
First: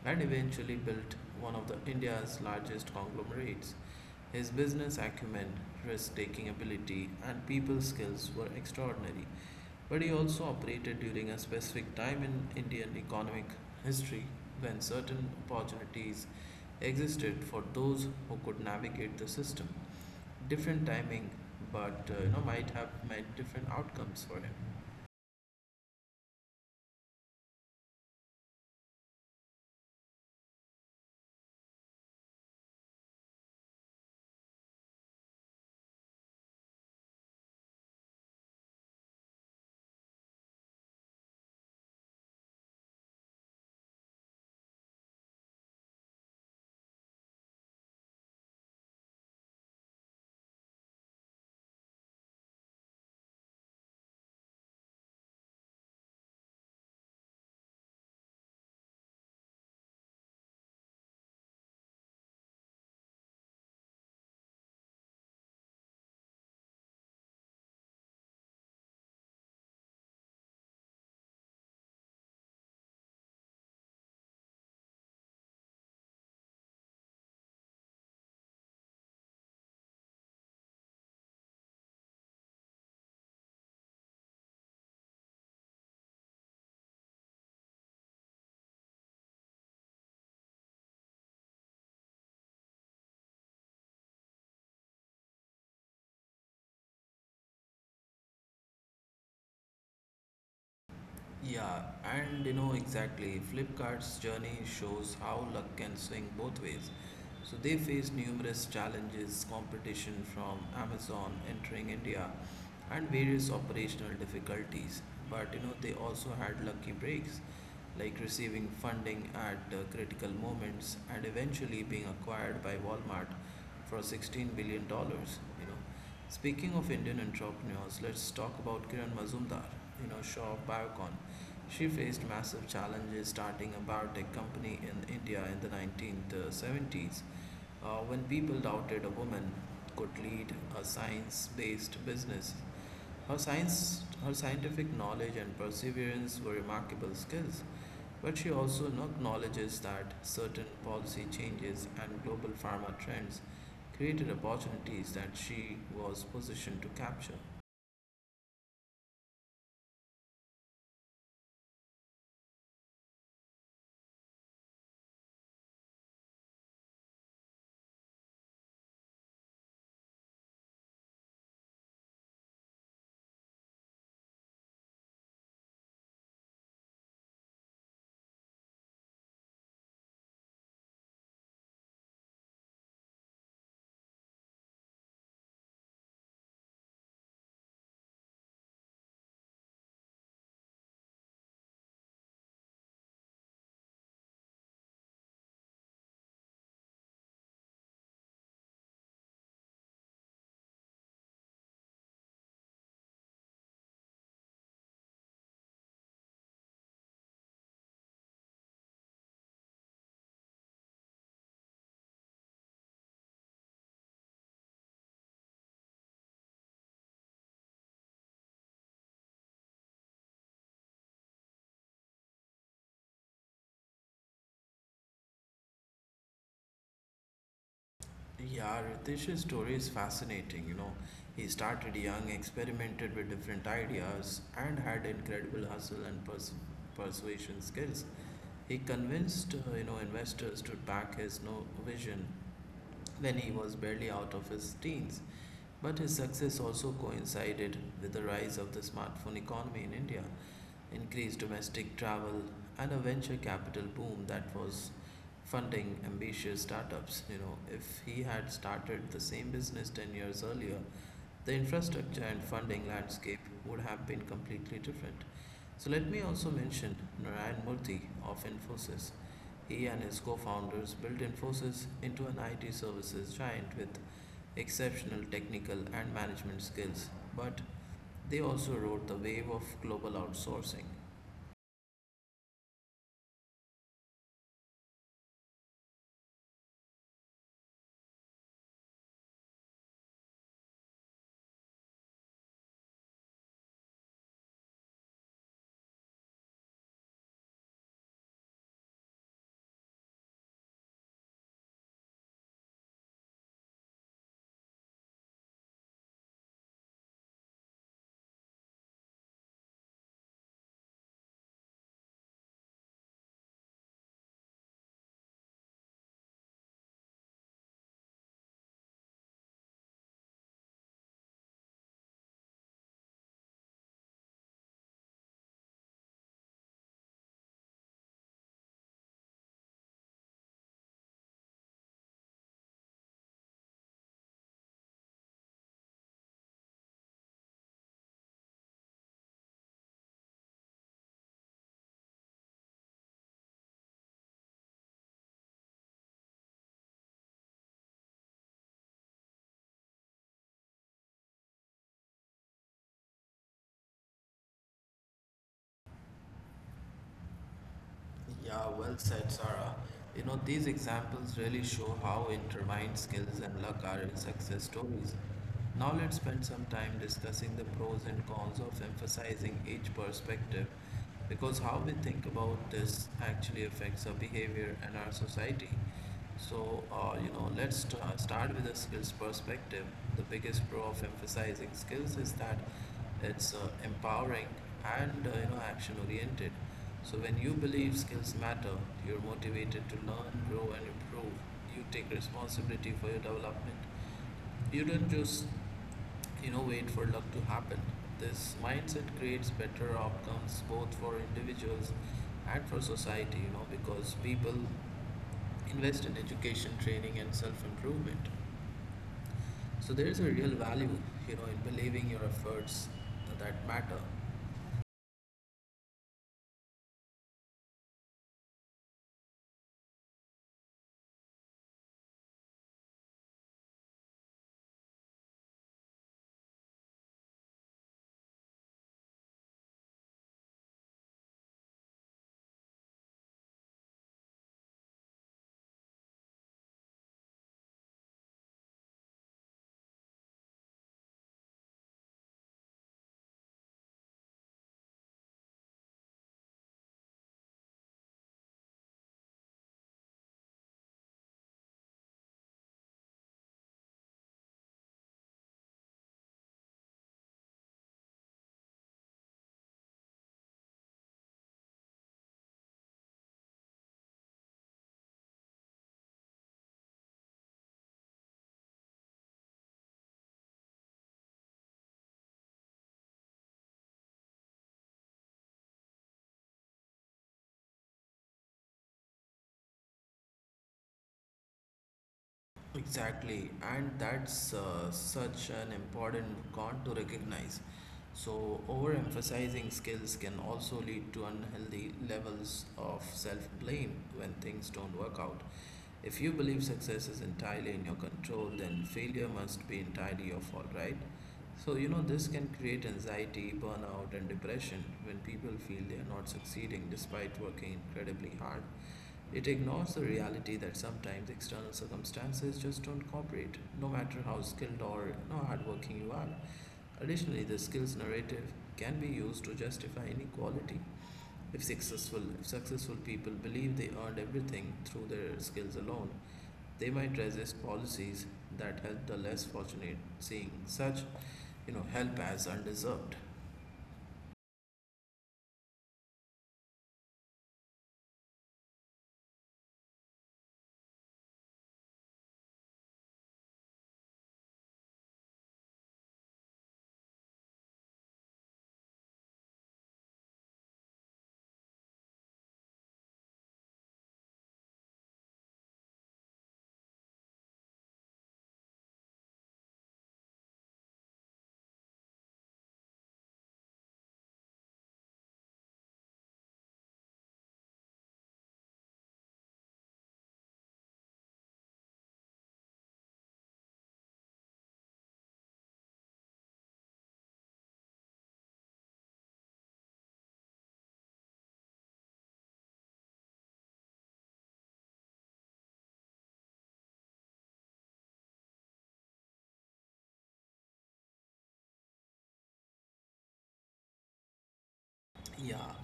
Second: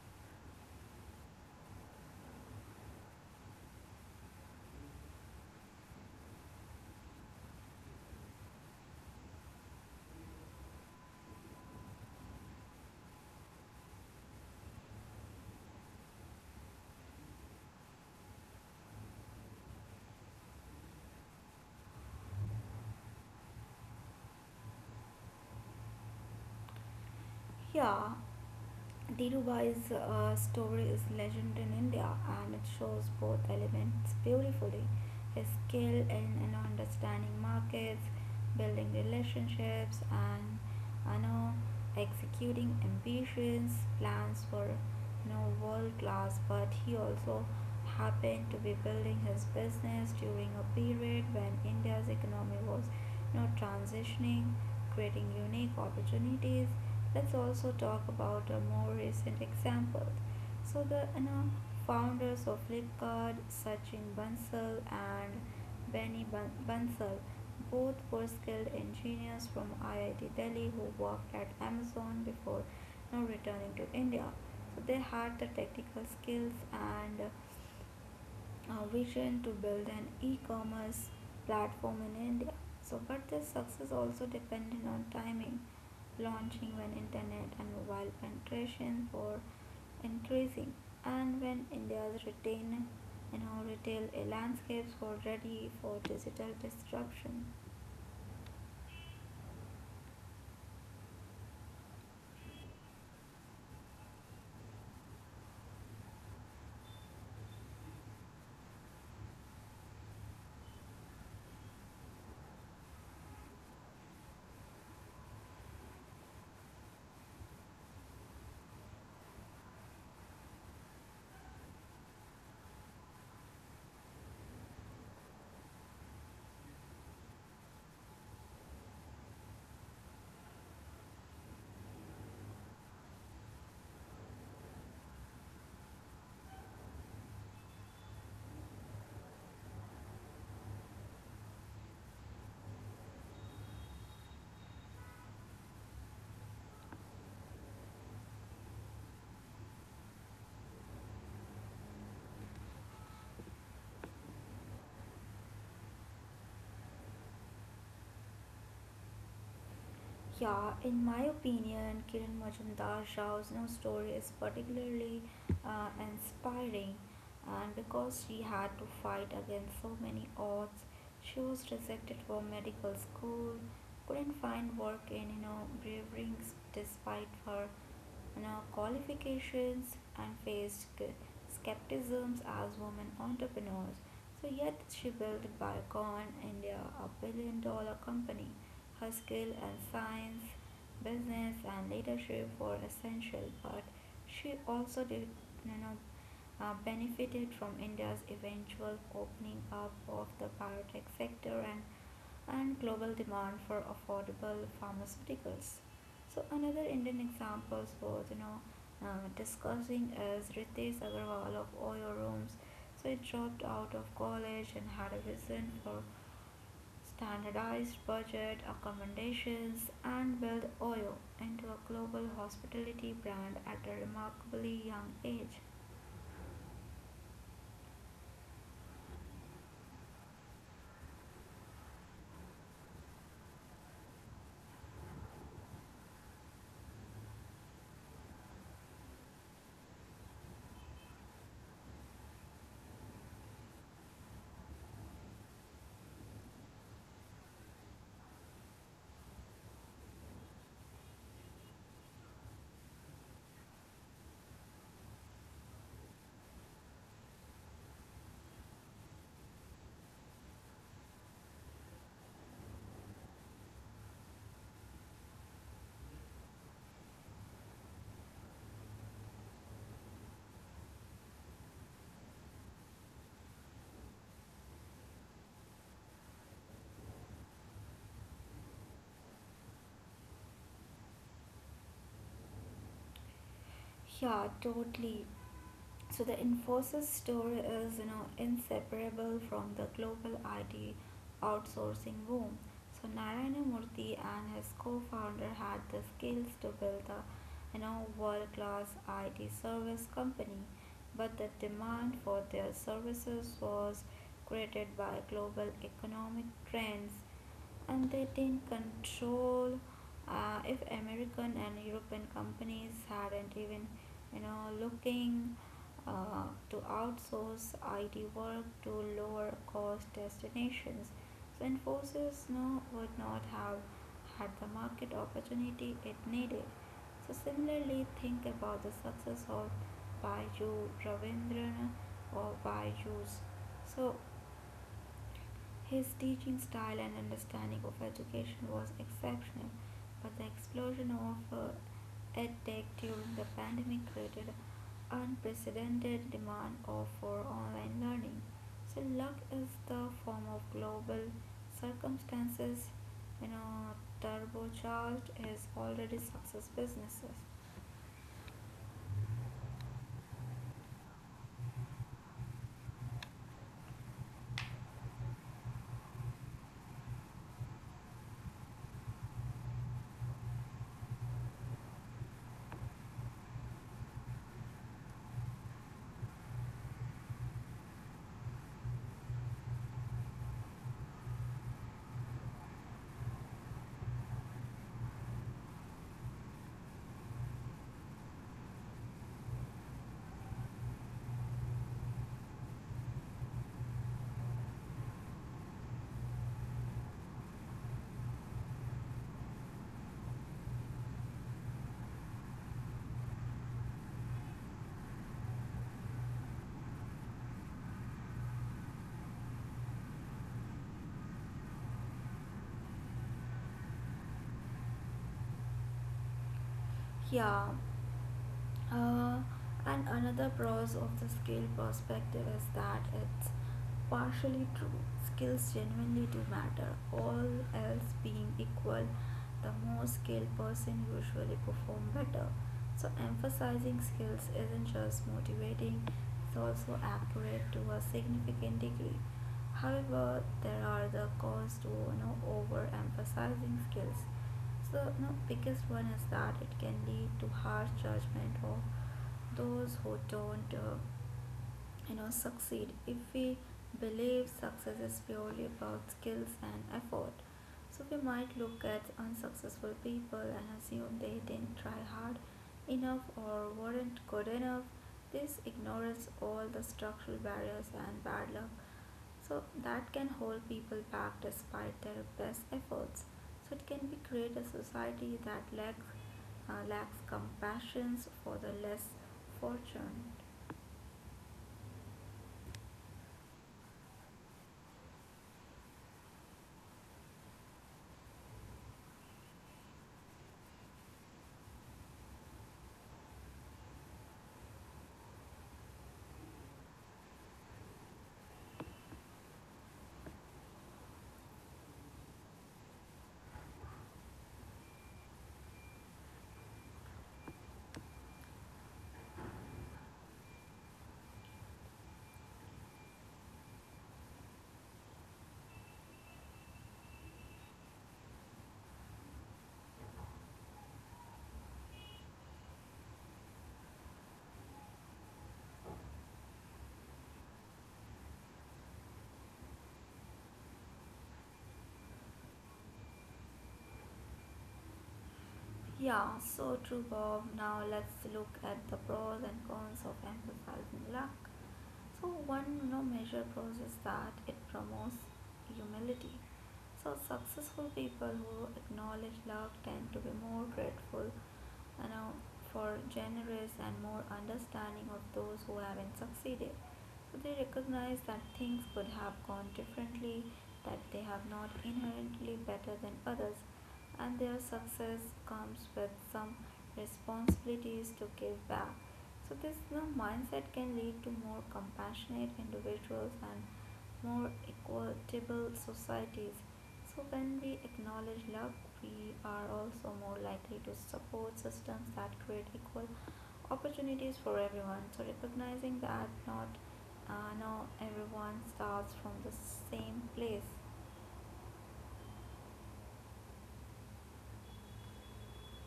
[SPEAKER 1] and eventually built one of the India's largest conglomerates. His business acumen, risk-taking ability, and people skills were extraordinary, but he also operated during a specific time in Indian economic history when certain opportunities existed for those who could navigate the system. Different timing, but you know, might have meant different outcomes for him.
[SPEAKER 2] Yeah, Dhirubai's story is legend in India, and it shows both elements beautifully: skill in understanding markets, building relationships, and you know, executing ambitious plans for world class. But he also happened to be building his business during a period when India's economy was transitioning, creating unique opportunities. Let's also talk about a more recent example. So the founders of Flipkart, Sachin Bansal and Benny Bansal, both were skilled engineers from IIT Delhi who worked at Amazon before returning to India. So they had the technical skills and vision to build an e-commerce platform in India. So but this success also depended on timing, launching when internet and mobile penetration were increasing, and when India's retail and our retail landscapes were ready for digital disruption.
[SPEAKER 1] Yeah, and you know exactly, Flipkart's journey shows how luck can swing both ways. So they faced numerous challenges, competition from Amazon entering India, and various operational difficulties. But you know, they also had lucky breaks, like receiving funding at critical moments and eventually being acquired by Walmart for 16 billion dollars, you know. Speaking of Indian entrepreneurs, let's talk about Kiran Mazumdar, you know, Shaw of Biocon. She faced massive challenges starting a biotech company in India in the 1970s, when people doubted a woman could lead a science based business. Her scientific knowledge and perseverance were remarkable skills, but she also acknowledges that certain policy changes and global pharma trends created opportunities that she was positioned to capture.
[SPEAKER 2] Yeah, in my opinion, Kiran Majumdar Rao's new story is particularly inspiring, and because she had to fight against so many odds, she was rejected from medical school, couldn't find work, and braving despite her qualifications, and faced skepticisms as women entrepreneurs. So yet she built Biocon India, a billion dollar company. Her skill in science, business, and leadership were essential, but she also did, you know, benefited from India's eventual opening up of the biotech sector and global demand for affordable pharmaceuticals. So another Indian example was discussing is Ritesh Agarwal of Oyo Rooms. So he dropped out of college and had a vision for standardized budget, accommodations, and build Oyo into a global hospitality brand at a remarkably young age.
[SPEAKER 1] Yeah, Ritesh's story is fascinating. You know, he started young, experimented with different ideas, and had incredible hustle and persuasion skills. He convinced, you know, investors to back his no vision when he was barely out of his teens. But his success also coincided with the rise of the smartphone economy in India, increased domestic travel, and a venture capital boom that was funding ambitious startups. You know, if he had started the same business 10 years earlier, the infrastructure and funding landscape would have been completely different. So, let me also mention Narayan Murthy of Infosys. He and his co founders built Infosys into an IT services giant with exceptional technical and management skills, but they also rode the wave of global outsourcing.
[SPEAKER 2] Yeah, totally. So the Infosys story is, inseparable from the global IT outsourcing boom. So Narayanamurthy and his co-founder had the skills to build a, world-class IT service company, but the demand for their services was created by global economic trends, and they didn't control if American and European companies hadn't even, looking to outsource IT work to lower cost destinations. So Infosys no, would not have had the market opportunity it needed. So similarly, think about the success of Baidu Ravindran or Baiju's. So his teaching style and understanding of education was exceptional, but the explosion of EdTech during the pandemic created unprecedented demand for online learning. So luck is the form of global circumstances, you know, turbocharged his already successful businesses.
[SPEAKER 1] Yeah, well said, Sarah. You know, these examples really show how intertwined skills and luck are in success stories. Now, let's spend some time discussing the pros and cons of emphasizing each perspective because how we think about this actually affects our behavior and our society. So, you know, let's start with the skills perspective. The biggest pro of emphasizing skills is that it's empowering and you know action oriented. So when you believe skills matter, you're motivated to learn, grow, and improve. You take responsibility for your development. You don't just, you know, wait for luck to happen. This mindset creates better outcomes both for individuals and for society, you know, because people invest in education, training, and self improvement. So there is a real value, you know, in believing your efforts that matter.
[SPEAKER 2] Yeah. Uh, and another pros of the skill perspective is that it's partially true. Skills genuinely do matter, all else being equal. The more skilled person usually perform better. So emphasizing skills isn't just motivating, it's also accurate to a significant degree. However, there are the cons to overemphasizing skills. So, no, biggest one is that it can lead to harsh judgment of those who don't, succeed. If we believe success is purely about skills and effort, so we might look at unsuccessful people and assume they didn't try hard enough or weren't good enough. This ignores all the structural barriers and bad luck so that can hold people back despite their best efforts. So it can be create a society that lacks compassion for the less fortunate.
[SPEAKER 1] Exactly, and that's such an important con to recognize. So, overemphasizing skills can also lead to unhealthy levels of self blame when things don't work out. If you believe success is entirely in your control, then failure must be entirely your fault, right? So, you know, this can create anxiety, burnout, and depression when people feel they are not succeeding despite working incredibly hard. It ignores the reality that sometimes external circumstances just don't cooperate, no matter how skilled or how hardworking you are. Additionally, the skills narrative can be used to justify inequality. If successful people believe they earned everything through their skills alone, they might resist policies that help the less fortunate, seeing such, you know, help as undeserved.
[SPEAKER 2] Yeah, so true, Bob. Now let's look at the pros and cons of emphasizing luck. So one major pros is that it promotes humility. So successful people who acknowledge luck tend to be more grateful you know, for generous and more understanding of those who haven't succeeded. So they recognize that things could have gone differently, that they have not inherently better than others, and their success comes with some responsibilities to give back. So this mindset can lead to more compassionate individuals and more equitable societies. So when we acknowledge love, we are also more likely to support systems that create equal opportunities for everyone. So recognizing that not no everyone starts from the same place.
[SPEAKER 1] Yeah,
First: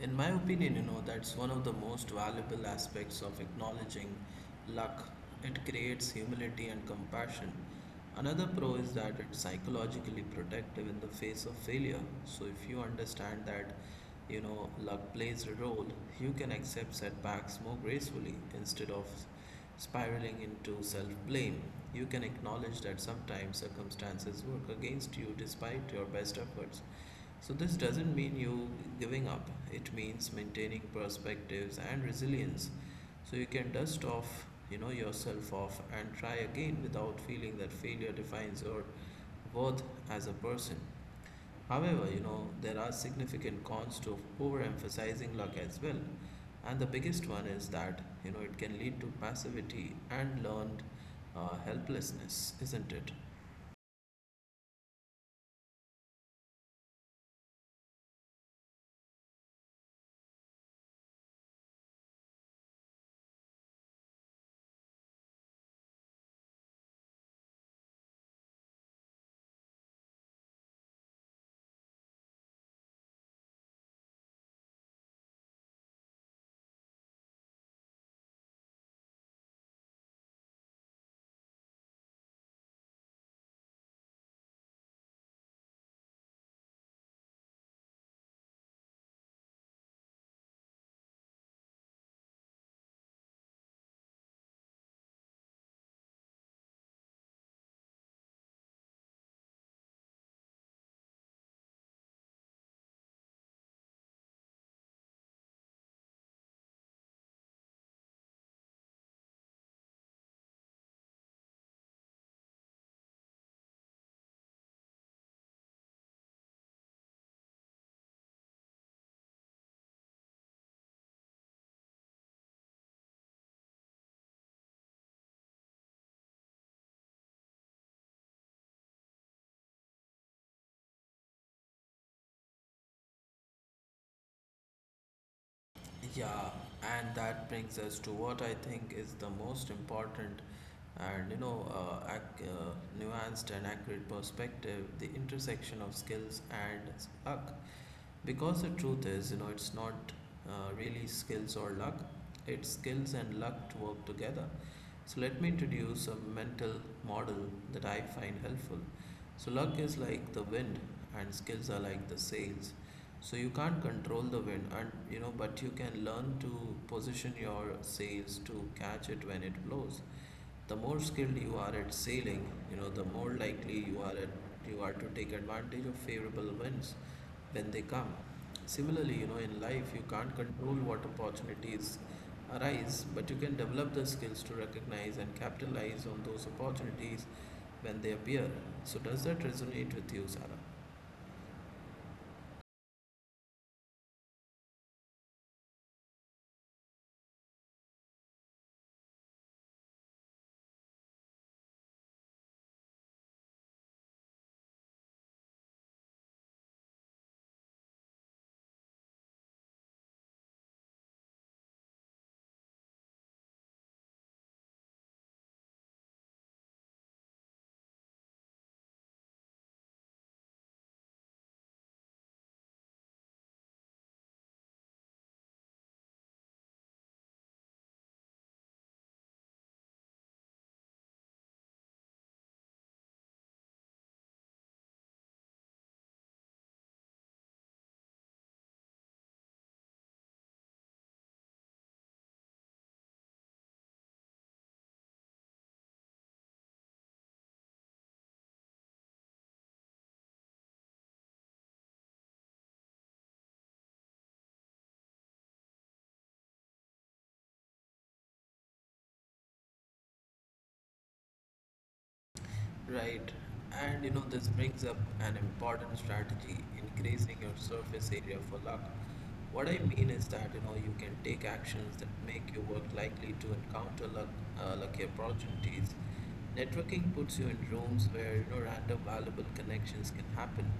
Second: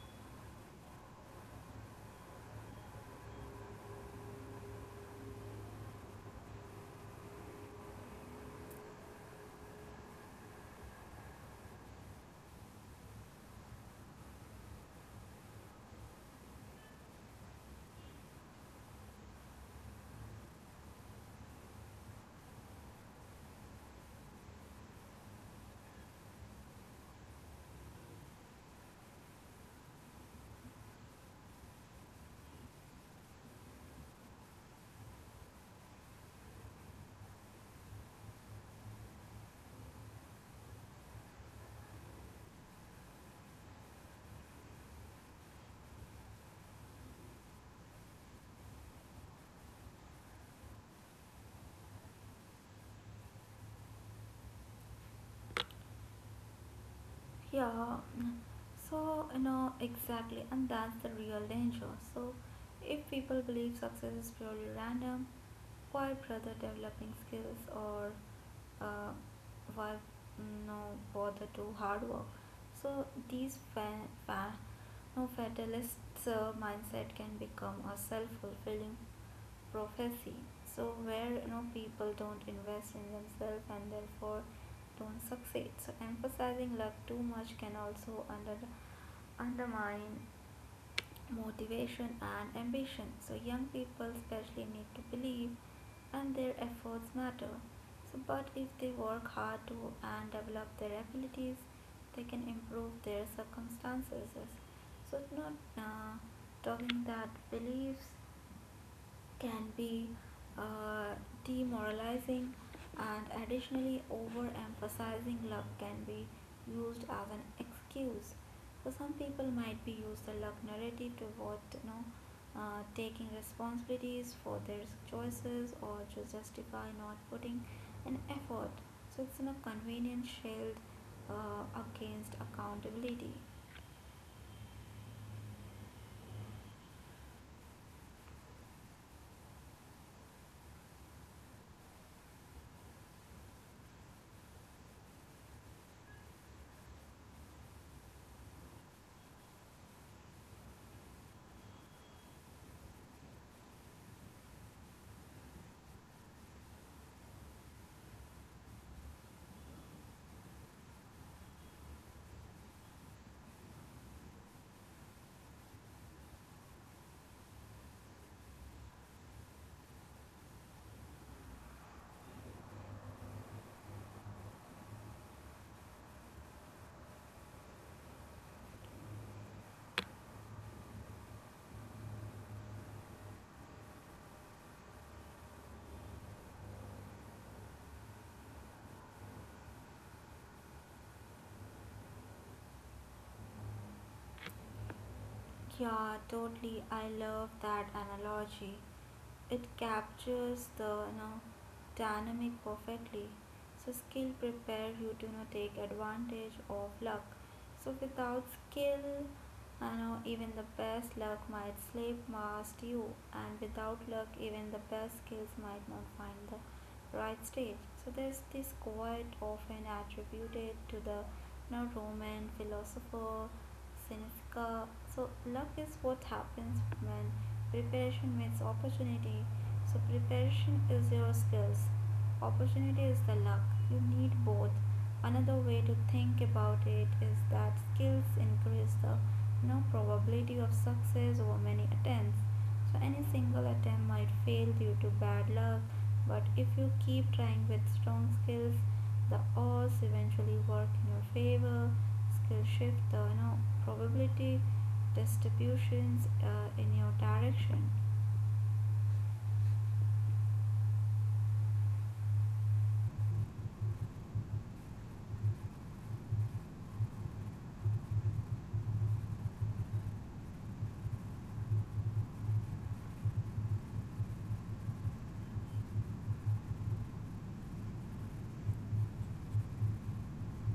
[SPEAKER 1] in my opinion, you know, that's one of the most valuable aspects of acknowledging luck. It creates humility and compassion. Another pro is that it's psychologically protective in the face of failure. So if you understand that, you know, luck plays a role, you can accept setbacks more gracefully instead of spiraling into self-blame. You can acknowledge that sometimes circumstances work against you despite your best efforts. So, this doesn't mean you giving up, it means maintaining perspectives and resilience. So, you can dust off, you know, yourself off and try again without feeling that failure defines your worth as a person. However, you know, there are significant cons to overemphasizing luck as well. And the biggest one is that, you know, it can lead to passivity and learned helplessness, isn't it?
[SPEAKER 2] Yeah, so exactly, and that's the real danger. So if people believe success is purely random, while brother developing skills or uh, while no bother to hard work, so these no fatalist mindset can become a self-fulfilling prophecy, so where people don't invest in themselves and therefore don't succeed. So emphasizing luck too much can also undermine motivation and ambition. So young people especially need to believe and their efforts matter. So but if they work hard to and develop their abilities, they can improve their circumstances. So it's not talking that beliefs can be uh, demoralizing, and additionally, overemphasizing luck can be used as an excuse. So some people might be use the luck narrative to avoid, taking responsibilities for their choices or to justify not putting an effort. So it's in a convenient shield against accountability.
[SPEAKER 1] Yeah, and that brings us to what I think is the most important and you know nuanced and accurate perspective, the intersection of skills and luck, because the truth is you know it's not really skills or luck, it's skills and luck to work together. So let me introduce a mental model that I find helpful. So luck is like the wind and skills are like the sails. So you can't control the wind and you know but you can learn to position your sails to catch it when it blows. The more skilled you are at sailing, you know the more likely you are to take advantage of favorable winds when they come. Similarly, you know in life you can't control what opportunities arise, but you can develop the skills to recognize and capitalize on those opportunities when they appear. So does that resonate with you, Sarah?
[SPEAKER 2] Yeah, totally. I love that analogy. It captures the dynamic perfectly. So skill prepare you to take advantage of luck. So without skill, even the best luck might slip past you, and without luck, even the best skills might not find the right stage. So there's this quote often attributed to the Roman philosopher since so luck is what happens when preparation meets opportunity. So preparation is your skills, opportunity is the luck, you need both. Another way to think about it is that skills increase the no probability of success over many attempts. So any single attempt might fail due to bad luck, but if you keep trying with strong skills, the odds eventually work in your favor. Skill shift the probability distributions in your direction.
[SPEAKER 1] Right. And you know, this brings up an important strategy, increasing your surface area for luck. What I mean is that you know you can take actions that make your work likely to encounter luck, lucky opportunities. Networking puts you in rooms where you know random valuable connections can happen,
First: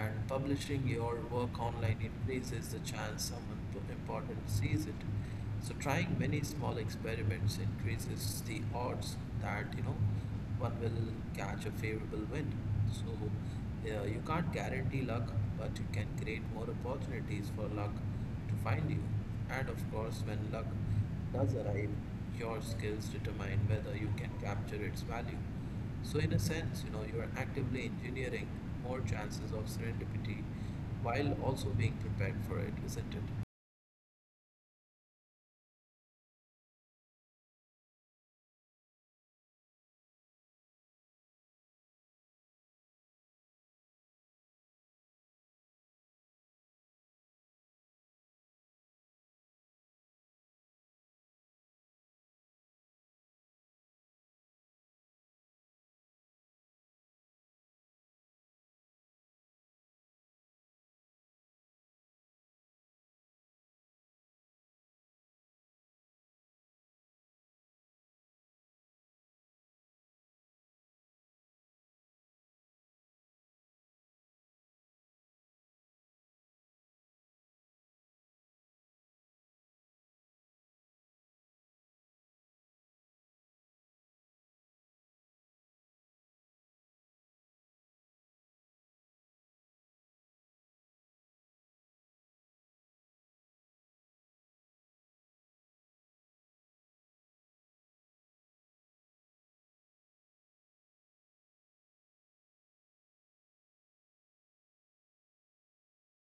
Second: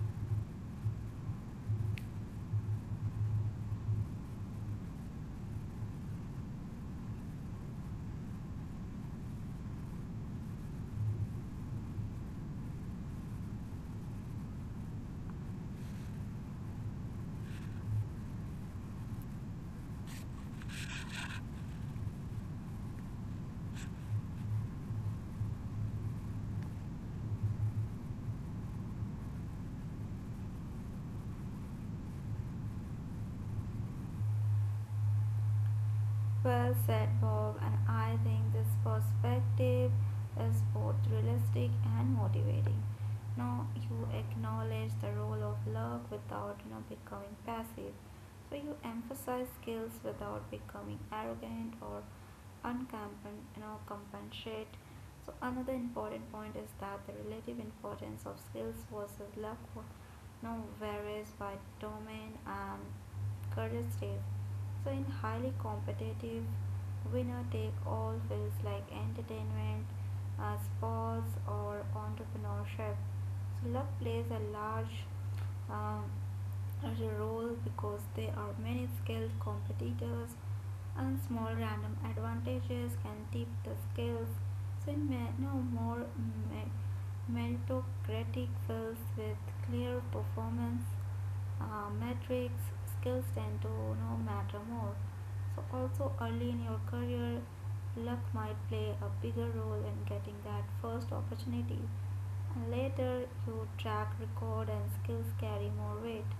[SPEAKER 1] and publishing your work online increases the chance someone people important sees it. So trying many small experiments increases the odds that you know one will catch a favorable wind. So you can't guarantee luck, but you can create more opportunities for luck to find you. And of course, when luck does arrive, your skills determine whether you can capture its value. So in a sense, you know, you are actively engineering more chances of serendipity while also being prepared for it, isn't it?
[SPEAKER 2] Well said, Bob, and I think this perspective is both realistic and motivating. Now you acknowledge the role of luck without becoming passive. So you emphasize skills without becoming arrogant or uncompen you know compensate. So another important point is that the relative importance of skills versus now varies by domain and career stage. So in highly competitive, winner take all fields like entertainment, sports, or entrepreneurship. So luck plays um, a role because there are many skilled competitors and small random advantages can tip the scales, so no more me- meritocratic fields with clear performance metrics, skills tend to no matter more. So also early in your career, luck might play a bigger role in getting that first opportunity, and later your track record and skills carry more weight.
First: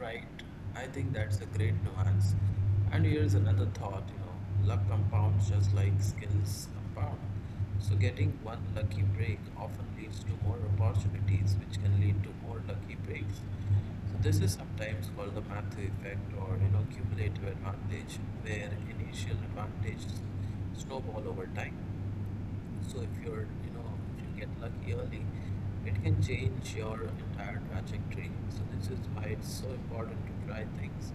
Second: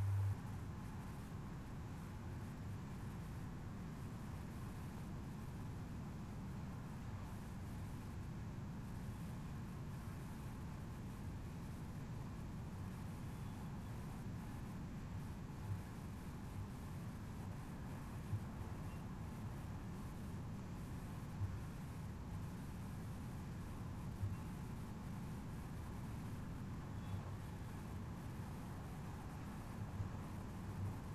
[SPEAKER 1] Right. I think that's a great nuance. And here's another thought, you know, luck compounds just like skills compound. So getting one lucky break often leads to more opportunities, which can lead to more lucky breaks. So this is sometimes called the Matthew effect or you know cumulative advantage, where initial advantages snowball over time. So if you're, you know, if you get lucky early, it can change your entire trajectory. So this is why it's so important to try things.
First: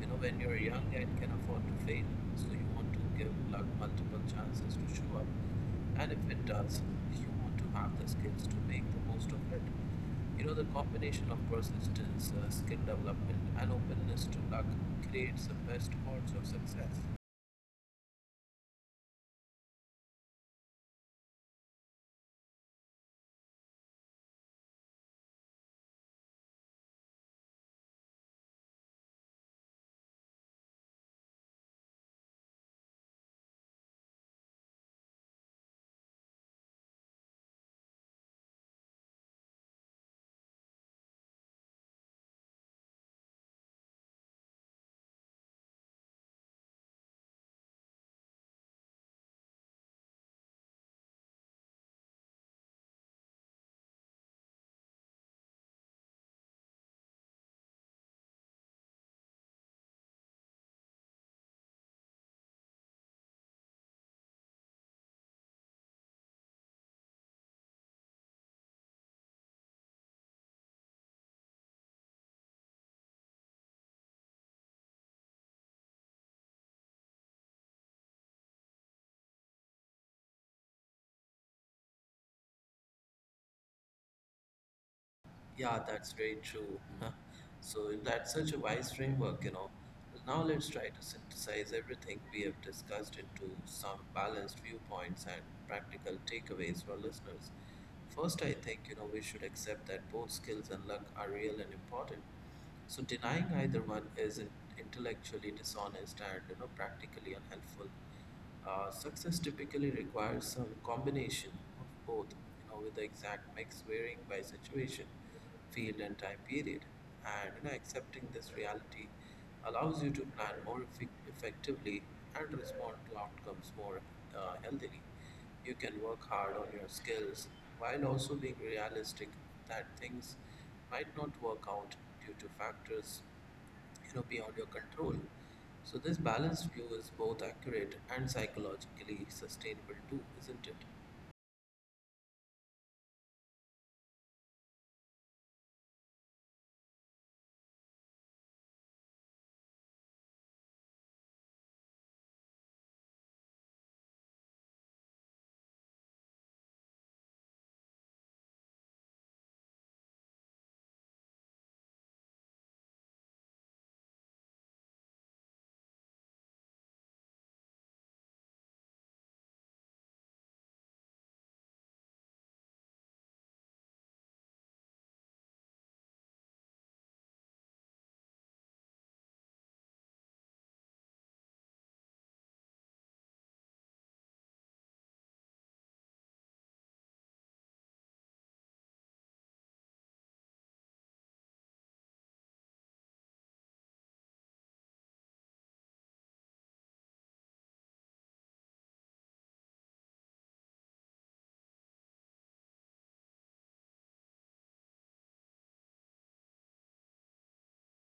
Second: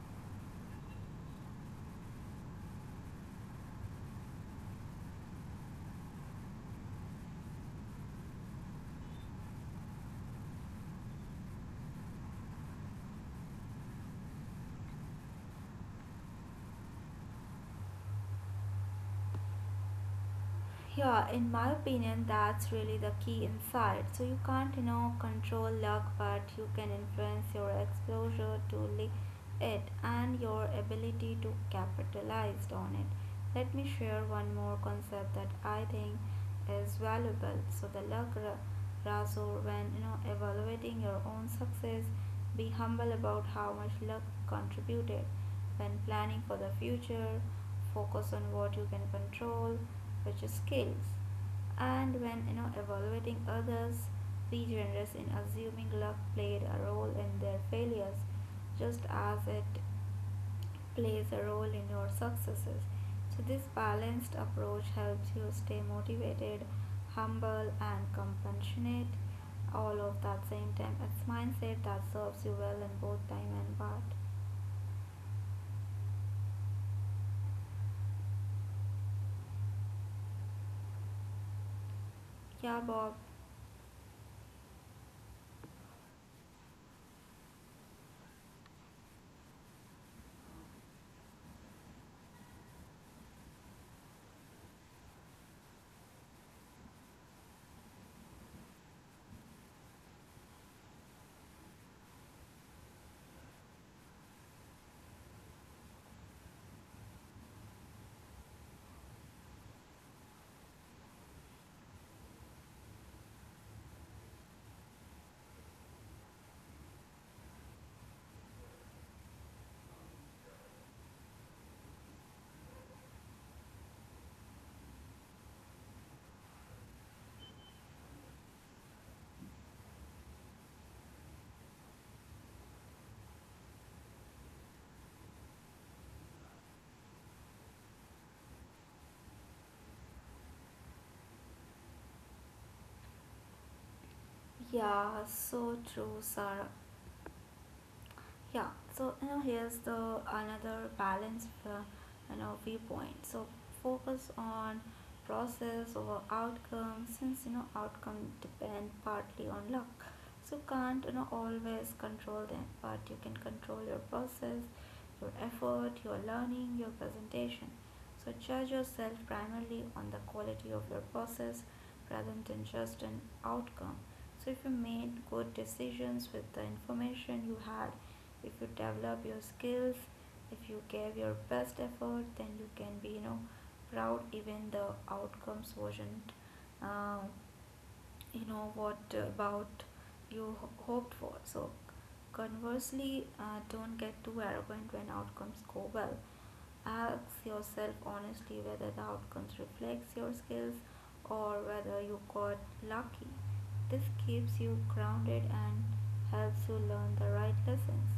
[SPEAKER 1] You know, when you're young and can afford to fail, so you want to give luck multiple chances to show up. And if it does, you want to have the skills to make the most of it. You know, the combination of persistence, skill development, and openness to luck creates the best odds of success.
[SPEAKER 2] Yeah, in my opinion, that's really the key insight. So you can't, control luck, but you can influence your exposure to it and your ability to capitalize on it. Let me share one more concept that I think is valuable. So the razor, when evaluating your own success, be humble about how much luck contributed. When planning for the future, focus on what you can control, which is skills. And when evaluating others, be generous in assuming luck played a role in their failures, just as it plays a role in your successes. So this balanced approach helps you stay motivated, humble, and compassionate. All of that same time, it's mindset that serves you well in both time and part. Yeah, Bob.
[SPEAKER 1] Yeah, that's very true. [LAUGHS] So that's such a wise framework. Now let's try to synthesize everything we have discussed into some balanced viewpoints and practical takeaways for listeners. First, I think we should accept that both skills and luck are real and important. So denying either one is intellectually dishonest and practically unhelpful. Success typically requires some combination of both, with the exact mix varying by situation, field, and time period. And you know, accepting this reality allows you to plan more effic effectively and respond to outcomes more healthily. You can work hard on your skills while also being realistic that things might not work out due to factors beyond your control. So this balanced view is both accurate and psychologically sustainable too, isn't it?
[SPEAKER 2] Yeah, so true, Sarah. Yeah, so here's the another balance viewpoint. So focus on process over outcome, since outcome depend partly on luck, so can't always control them, but you can control your process, your effort, your learning, your presentation. So judge yourself primarily on the quality of your process rather than just an outcome. So if you made good decisions with the information you had, if you develop your skills, if you give your best effort, then you can be proud even the outcomes wasn't, uh, what about you hoped for. So conversely, don't get too arrogant when outcomes go well. Ask yourself honestly whether the outcomes reflects your skills or whether you got lucky. This keeps you grounded and helps you learn the right lessons.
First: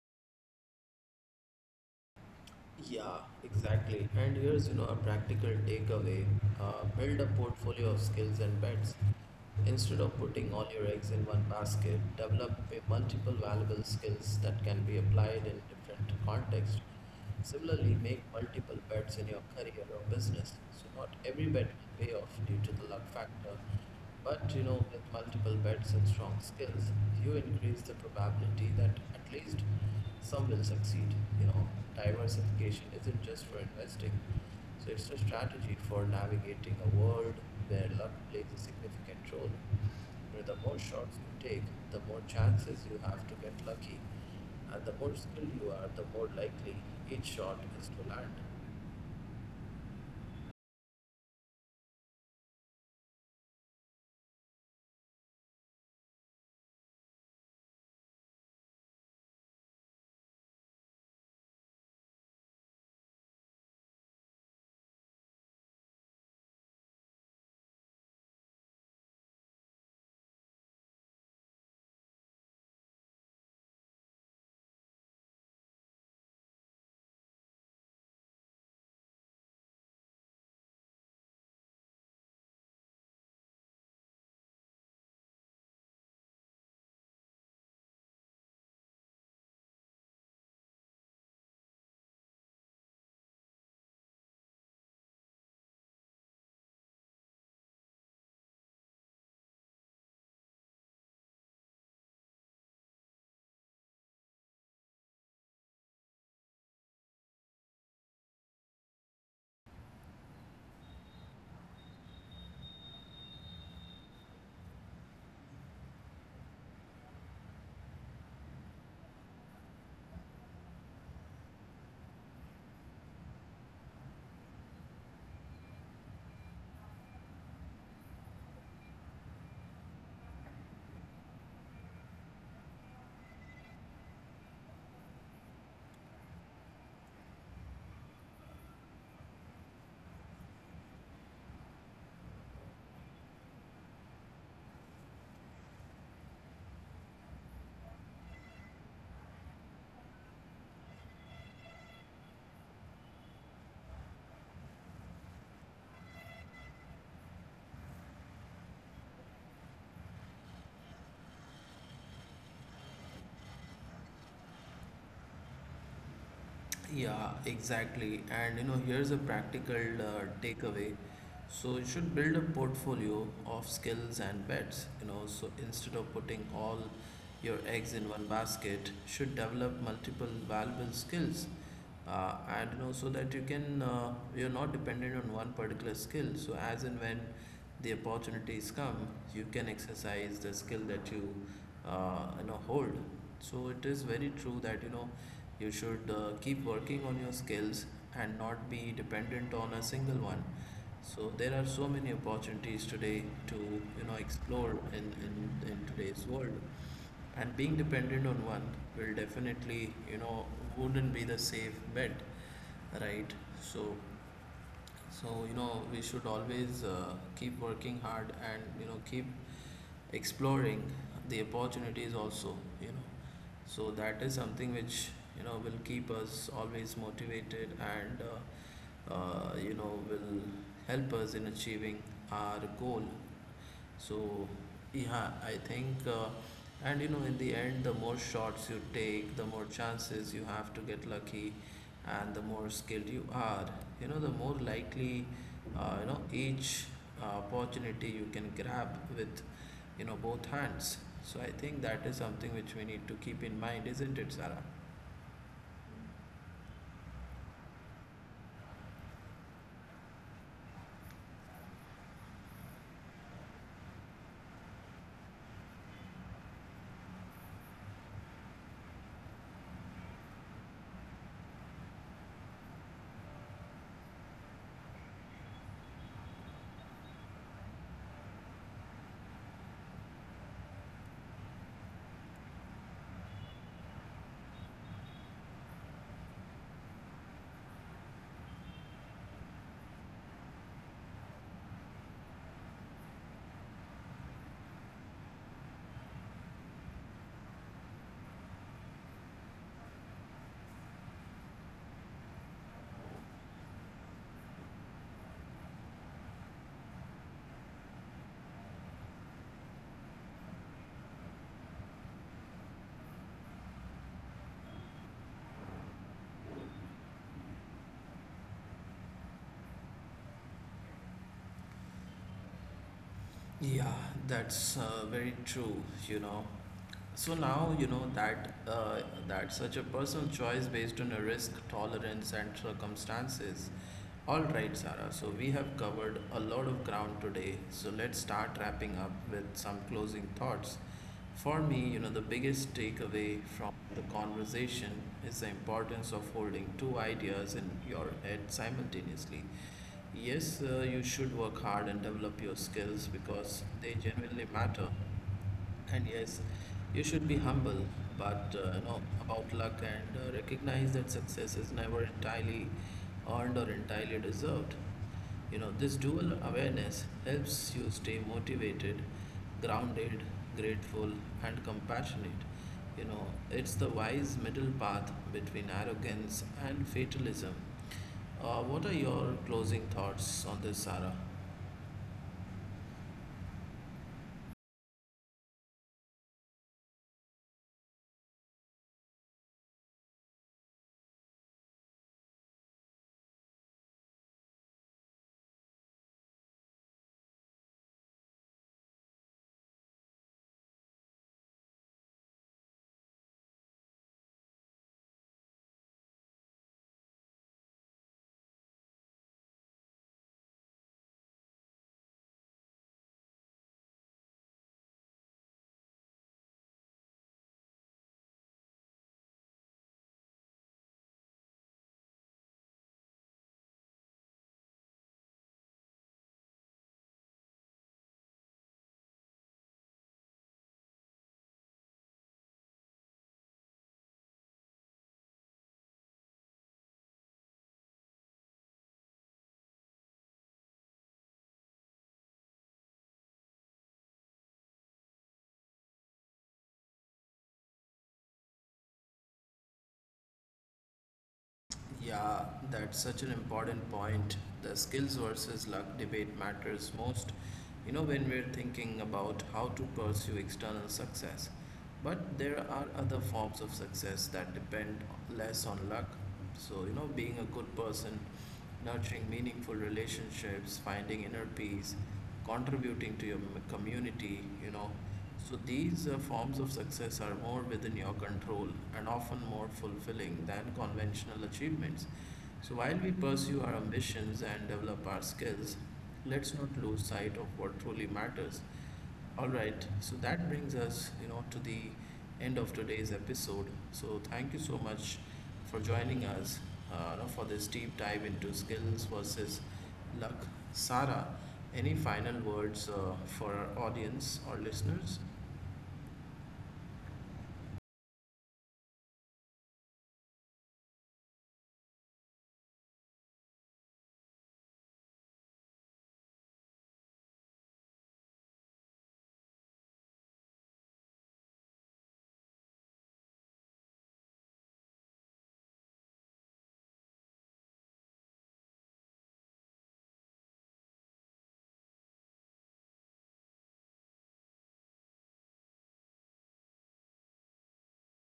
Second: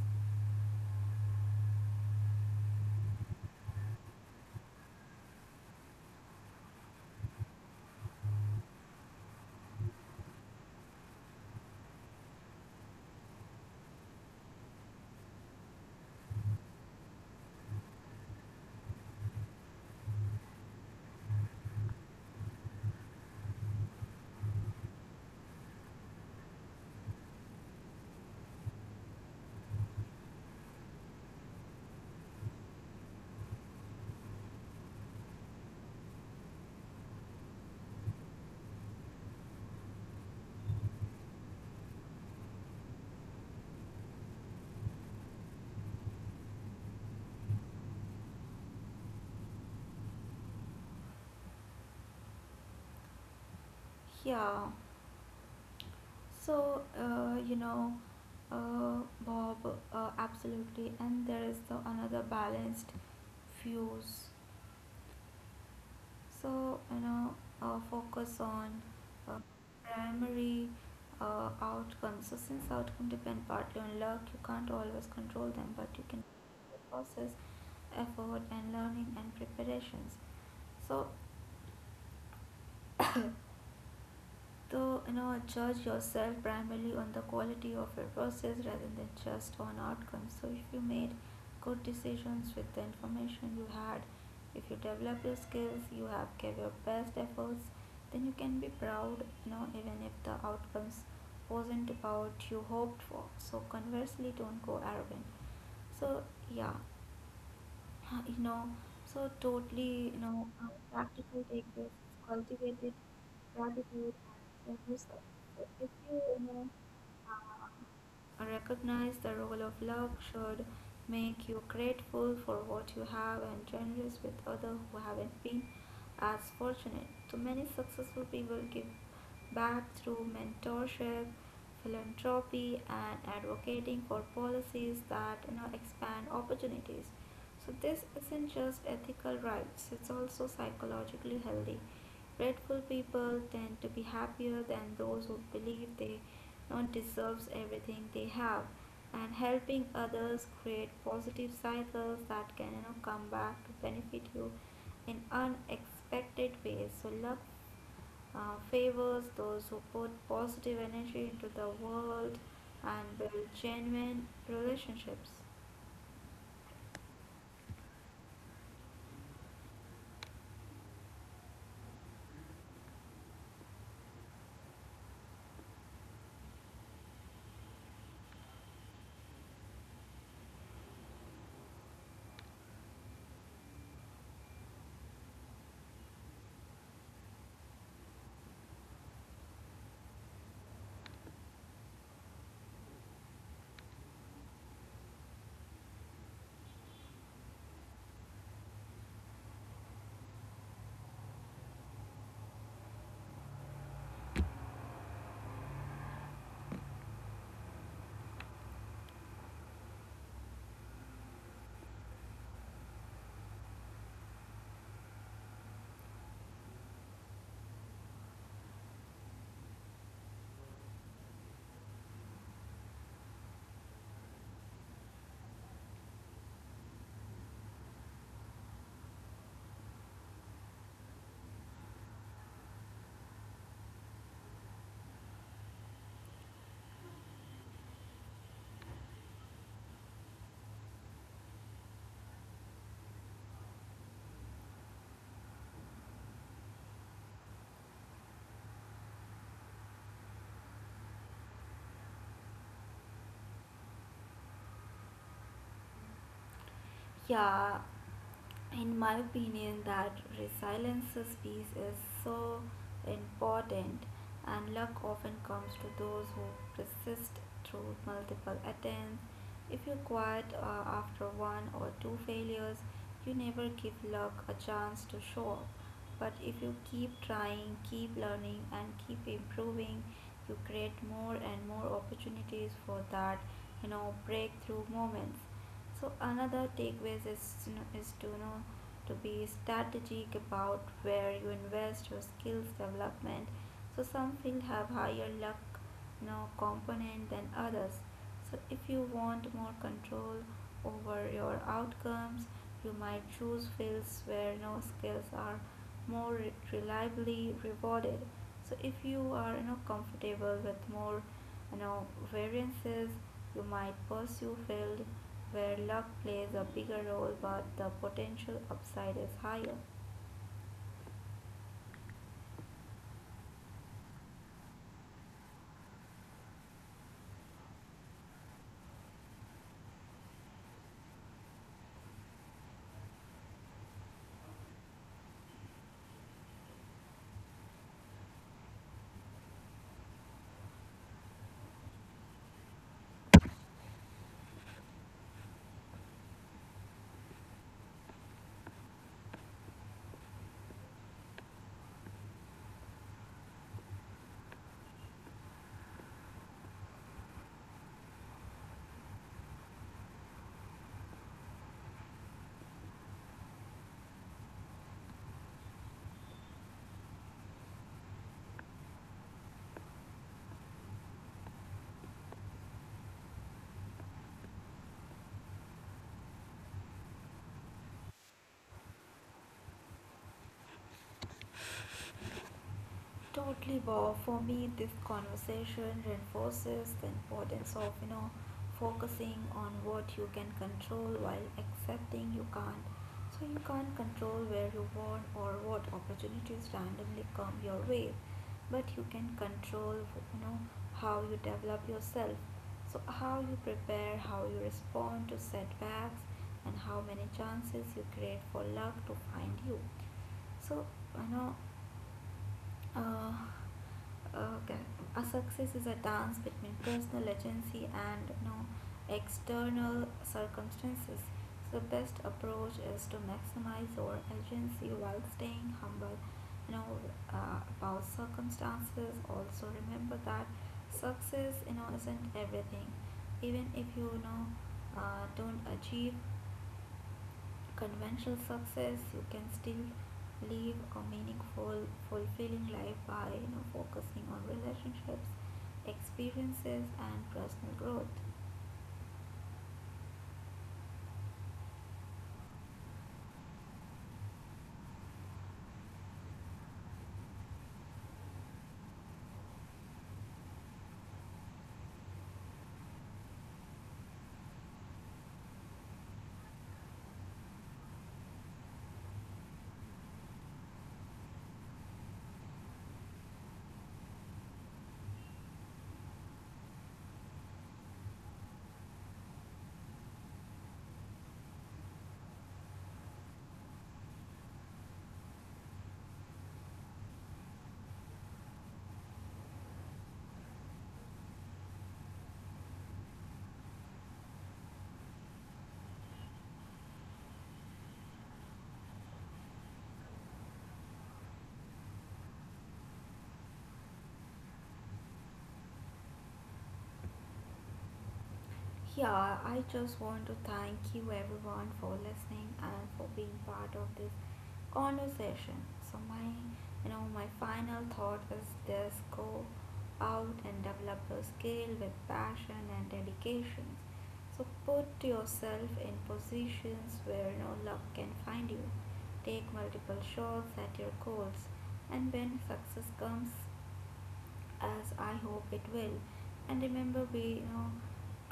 [SPEAKER 1] Yeah, exactly. And here's, a practical takeaway. Build a portfolio of skills and bets. Instead of putting all your eggs in one basket, develop a multiple valuable skills that can be applied in different contexts. Similarly, make multiple bets in your career or business. So not every bet will pay off due to the luck factor. But you know, with multiple bets and strong skills, you increase the probability that at least some will succeed. You know, diversification isn't just for investing, so it's a strategy for navigating a world where luck plays a significant role. You know, the more shots you take, the more chances you have to get lucky, and the more skilled you are, the more likely each shot is to land.
[SPEAKER 2] Yeah. So, Bob, absolutely. And there is the another balanced fuse. So, focus on uh, primary outcomes. So, since outcome depend partly on luck, you can't always control them, but you can control the process, effort, and learning and preparations. So, judge yourself primarily on the quality of your process rather than just on outcomes. So if you made good decisions with the information you had, if you develop your skills, you have gave your best efforts, then you can be proud, even if the outcomes wasn't about you hoped for. So conversely, don't go arrogant. So yeah, uh, you know, so totally, practical take this, is cultivated gratitude and self-respect. So if you, recognize the role of luck should make you grateful for what you have and generous with others who haven't been as fortunate. So many successful people give back through mentorship, philanthropy, and advocating for policies that expand opportunities. So this isn't just ethical rights, it's also psychologically healthy. Grateful people tend to be happier than those who believe they don't deserve everything they have. And helping others create positive cycles that can come back to benefit you in unexpected ways. So luck favors those who put positive energy into the world and build genuine relationships.
[SPEAKER 1] Yeah, exactly. And here's a practical takeaway. So you should build a portfolio of skills and bets, so instead of putting all your eggs in one basket, should develop multiple valuable skills, so that you can, you're not dependent on one particular skill, so as and when the opportunities come, you can exercise the skill that you, you know hold. So it is very true that you should keep working on your skills and not be dependent on a single one. So there are so many opportunities today to explore in today's world, and being dependent on one will definitely, you know wouldn't be the safe bet, right? So so we should always, keep working hard, and keep exploring the opportunities also, you know. So that is something which, will keep us always motivated, and will help us in achieving our goal. So yeah, I think, in the end, the more shots you take, the more chances you have to get lucky, and the more skilled you are, the more likely, each opportunity you can grab with, both hands. So I think that is something which we need to keep in mind, isn't it, Sarah?
[SPEAKER 2] Yeah, in my opinion that resiliences piece is so important, and luck often comes to those who persist through multiple attempts. If you quit after one or two failures, you never give luck a chance to show up. But if you keep trying, keep learning, and keep improving, you create more and more opportunities for that breakthrough moments. So another takeaways is, you know, to be strategic about where you invest your skills development. So some field have higher luck, component than others. So if you want more control over your outcomes, you might choose fields where, skills are reliably rewarded. So if you are, comfortable with more, you know variances, you might pursue field where luck plays a bigger role but the potential upside is higher.
[SPEAKER 1] Yeah, that's, very true, you know. So now you know that that such a personal choice based on a risk tolerance and circumstances. All right, Sarah. So we have covered a lot of ground today. So let's start wrapping up with some closing thoughts. For me, the biggest takeaway from the conversation is the importance of holding two ideas in your head simultaneously. Yes, you should work hard and develop your skills because they genuinely matter. And yes, you should be humble, but, about luck, and recognize that success is never entirely earned or entirely deserved. You know, this dual awareness helps you stay motivated, grounded, grateful, and compassionate. You know, it's the wise middle path between arrogance and fatalism. What are your closing thoughts on this, Sarah?
[SPEAKER 2] Totally, Bob. For me, this conversation reinforces the importance of, focusing on what you can control while accepting you can't. So, you can't control where you born or what opportunities randomly come your way, but you can control, you know, how you develop yourself. So, how you prepare, how you respond to setbacks, and how many chances you create for luck to find you. So, you know, uh, okay. A success is a dance between personal agency and, external circumstances. So the best approach is to maximize your agency while staying humble. You know about circumstances. Also remember that success isn't everything. Even if you, you know don't achieve conventional success, you can still live a meaningful, fulfilling life by focusing on relationships, experiences, and personal growth.
[SPEAKER 1] Yeah, that's such an important point. The skills versus luck debate matters most, when we're thinking about how to pursue external success. But there are other forms of success that depend less on luck. So, being a good person, nurturing meaningful relationships, finding inner peace, contributing to your community, you know. So these, forms of success are more within your control and often more fulfilling than conventional achievements. So while we pursue our ambitions and develop our skills, let's not lose sight of what truly matters. All right, so that brings us, to the end of today's episode. So thank you so much for joining us, for this deep dive into skills versus luck. Sarah, any final words, for our audience or listeners?
[SPEAKER 2] Yeah, I just want to thank you everyone for listening and for being part of this conversation. So my, my final thought is this: go out and develop your skill with passion and dedication. So put yourself in positions where no luck can find you. Take multiple shots at your goals, and when success comes, as I hope it will. And remember, be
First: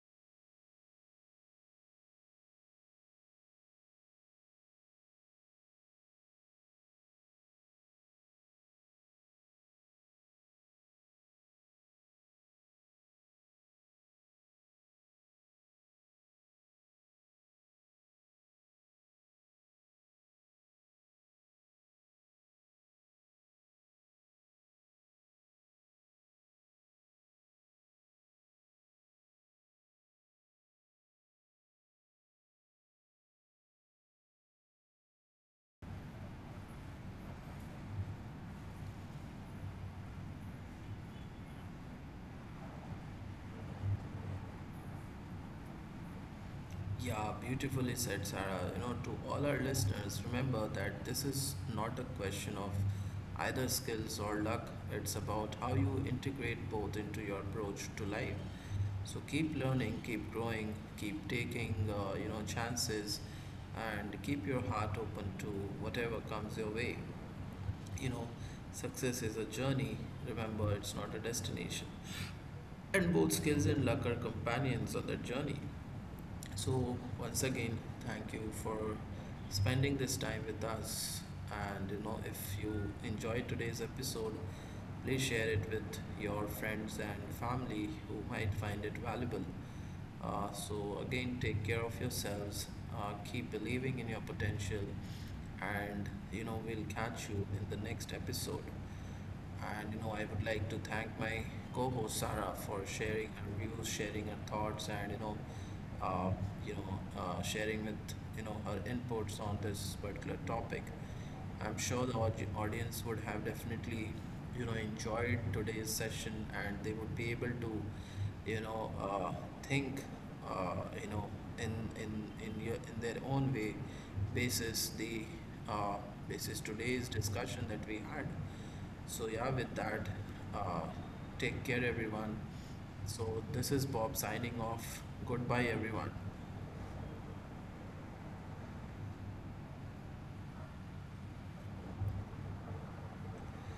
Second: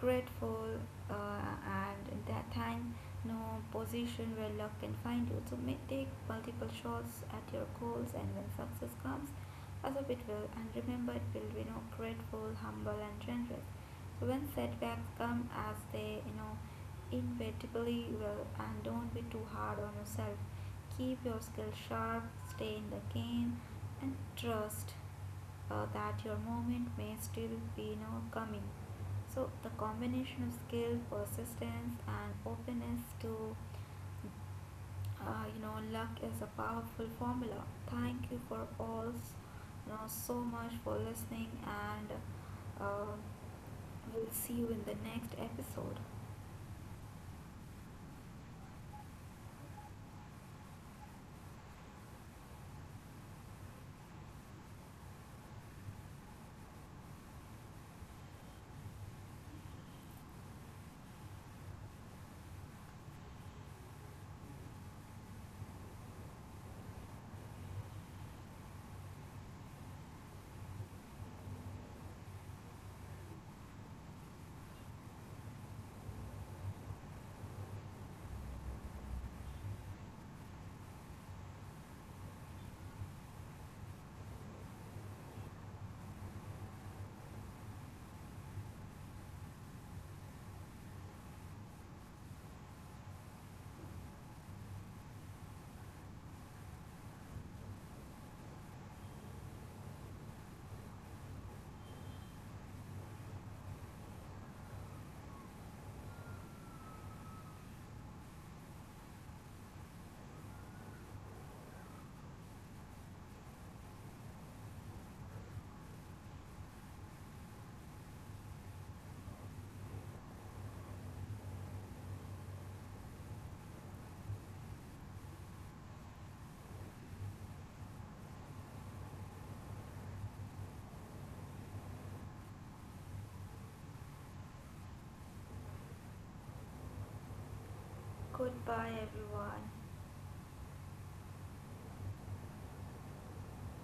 [SPEAKER 2] grateful, uh, and in that time, no position where luck can find you. So may take multiple shots at your goals, and when success comes, as of it will. And remember, it will be grateful, humble, and generous. So when setbacks come, as they inevitably will, and don't be too hard on yourself. Keep your skill sharp, stay in the game, and trust that your moment may still be now coming. So, the combination of skill, persistence, and openness to, luck is a powerful formula. Thank you for all, so much for listening, and uh, we'll see you in the next episode.
[SPEAKER 1] Yeah, beautifully said, Sarah. You know, to all our listeners, remember that this is not a question of either skills or luck. It's about how you integrate both into your approach to life. So keep learning, keep growing, keep taking, chances, and keep your heart open to whatever comes your way. You know, success is a journey. Remember, it's not a destination. And both skills and luck are companions on that journey. So once again, thank you for spending this time with us. And if you enjoyed today's episode, please share it with your friends and family who might find it valuable. So, again, take care of yourselves, keep believing in your potential, and we'll catch you in the next episode. And I would like to thank my co host Sarah for sharing her views, sharing her thoughts, and uh, sharing with her inputs on this particular topic. I'm sure the audience would have definitely, enjoyed today's session and they would be able to, you know, uh, think, uh, you know, in in in your in their own way, basis the, uh, basis today's discussion that we had. So yeah, with that, uh, take care everyone. So this is Bob signing off. Goodbye everyone.
[SPEAKER 2] Goodbye, everyone.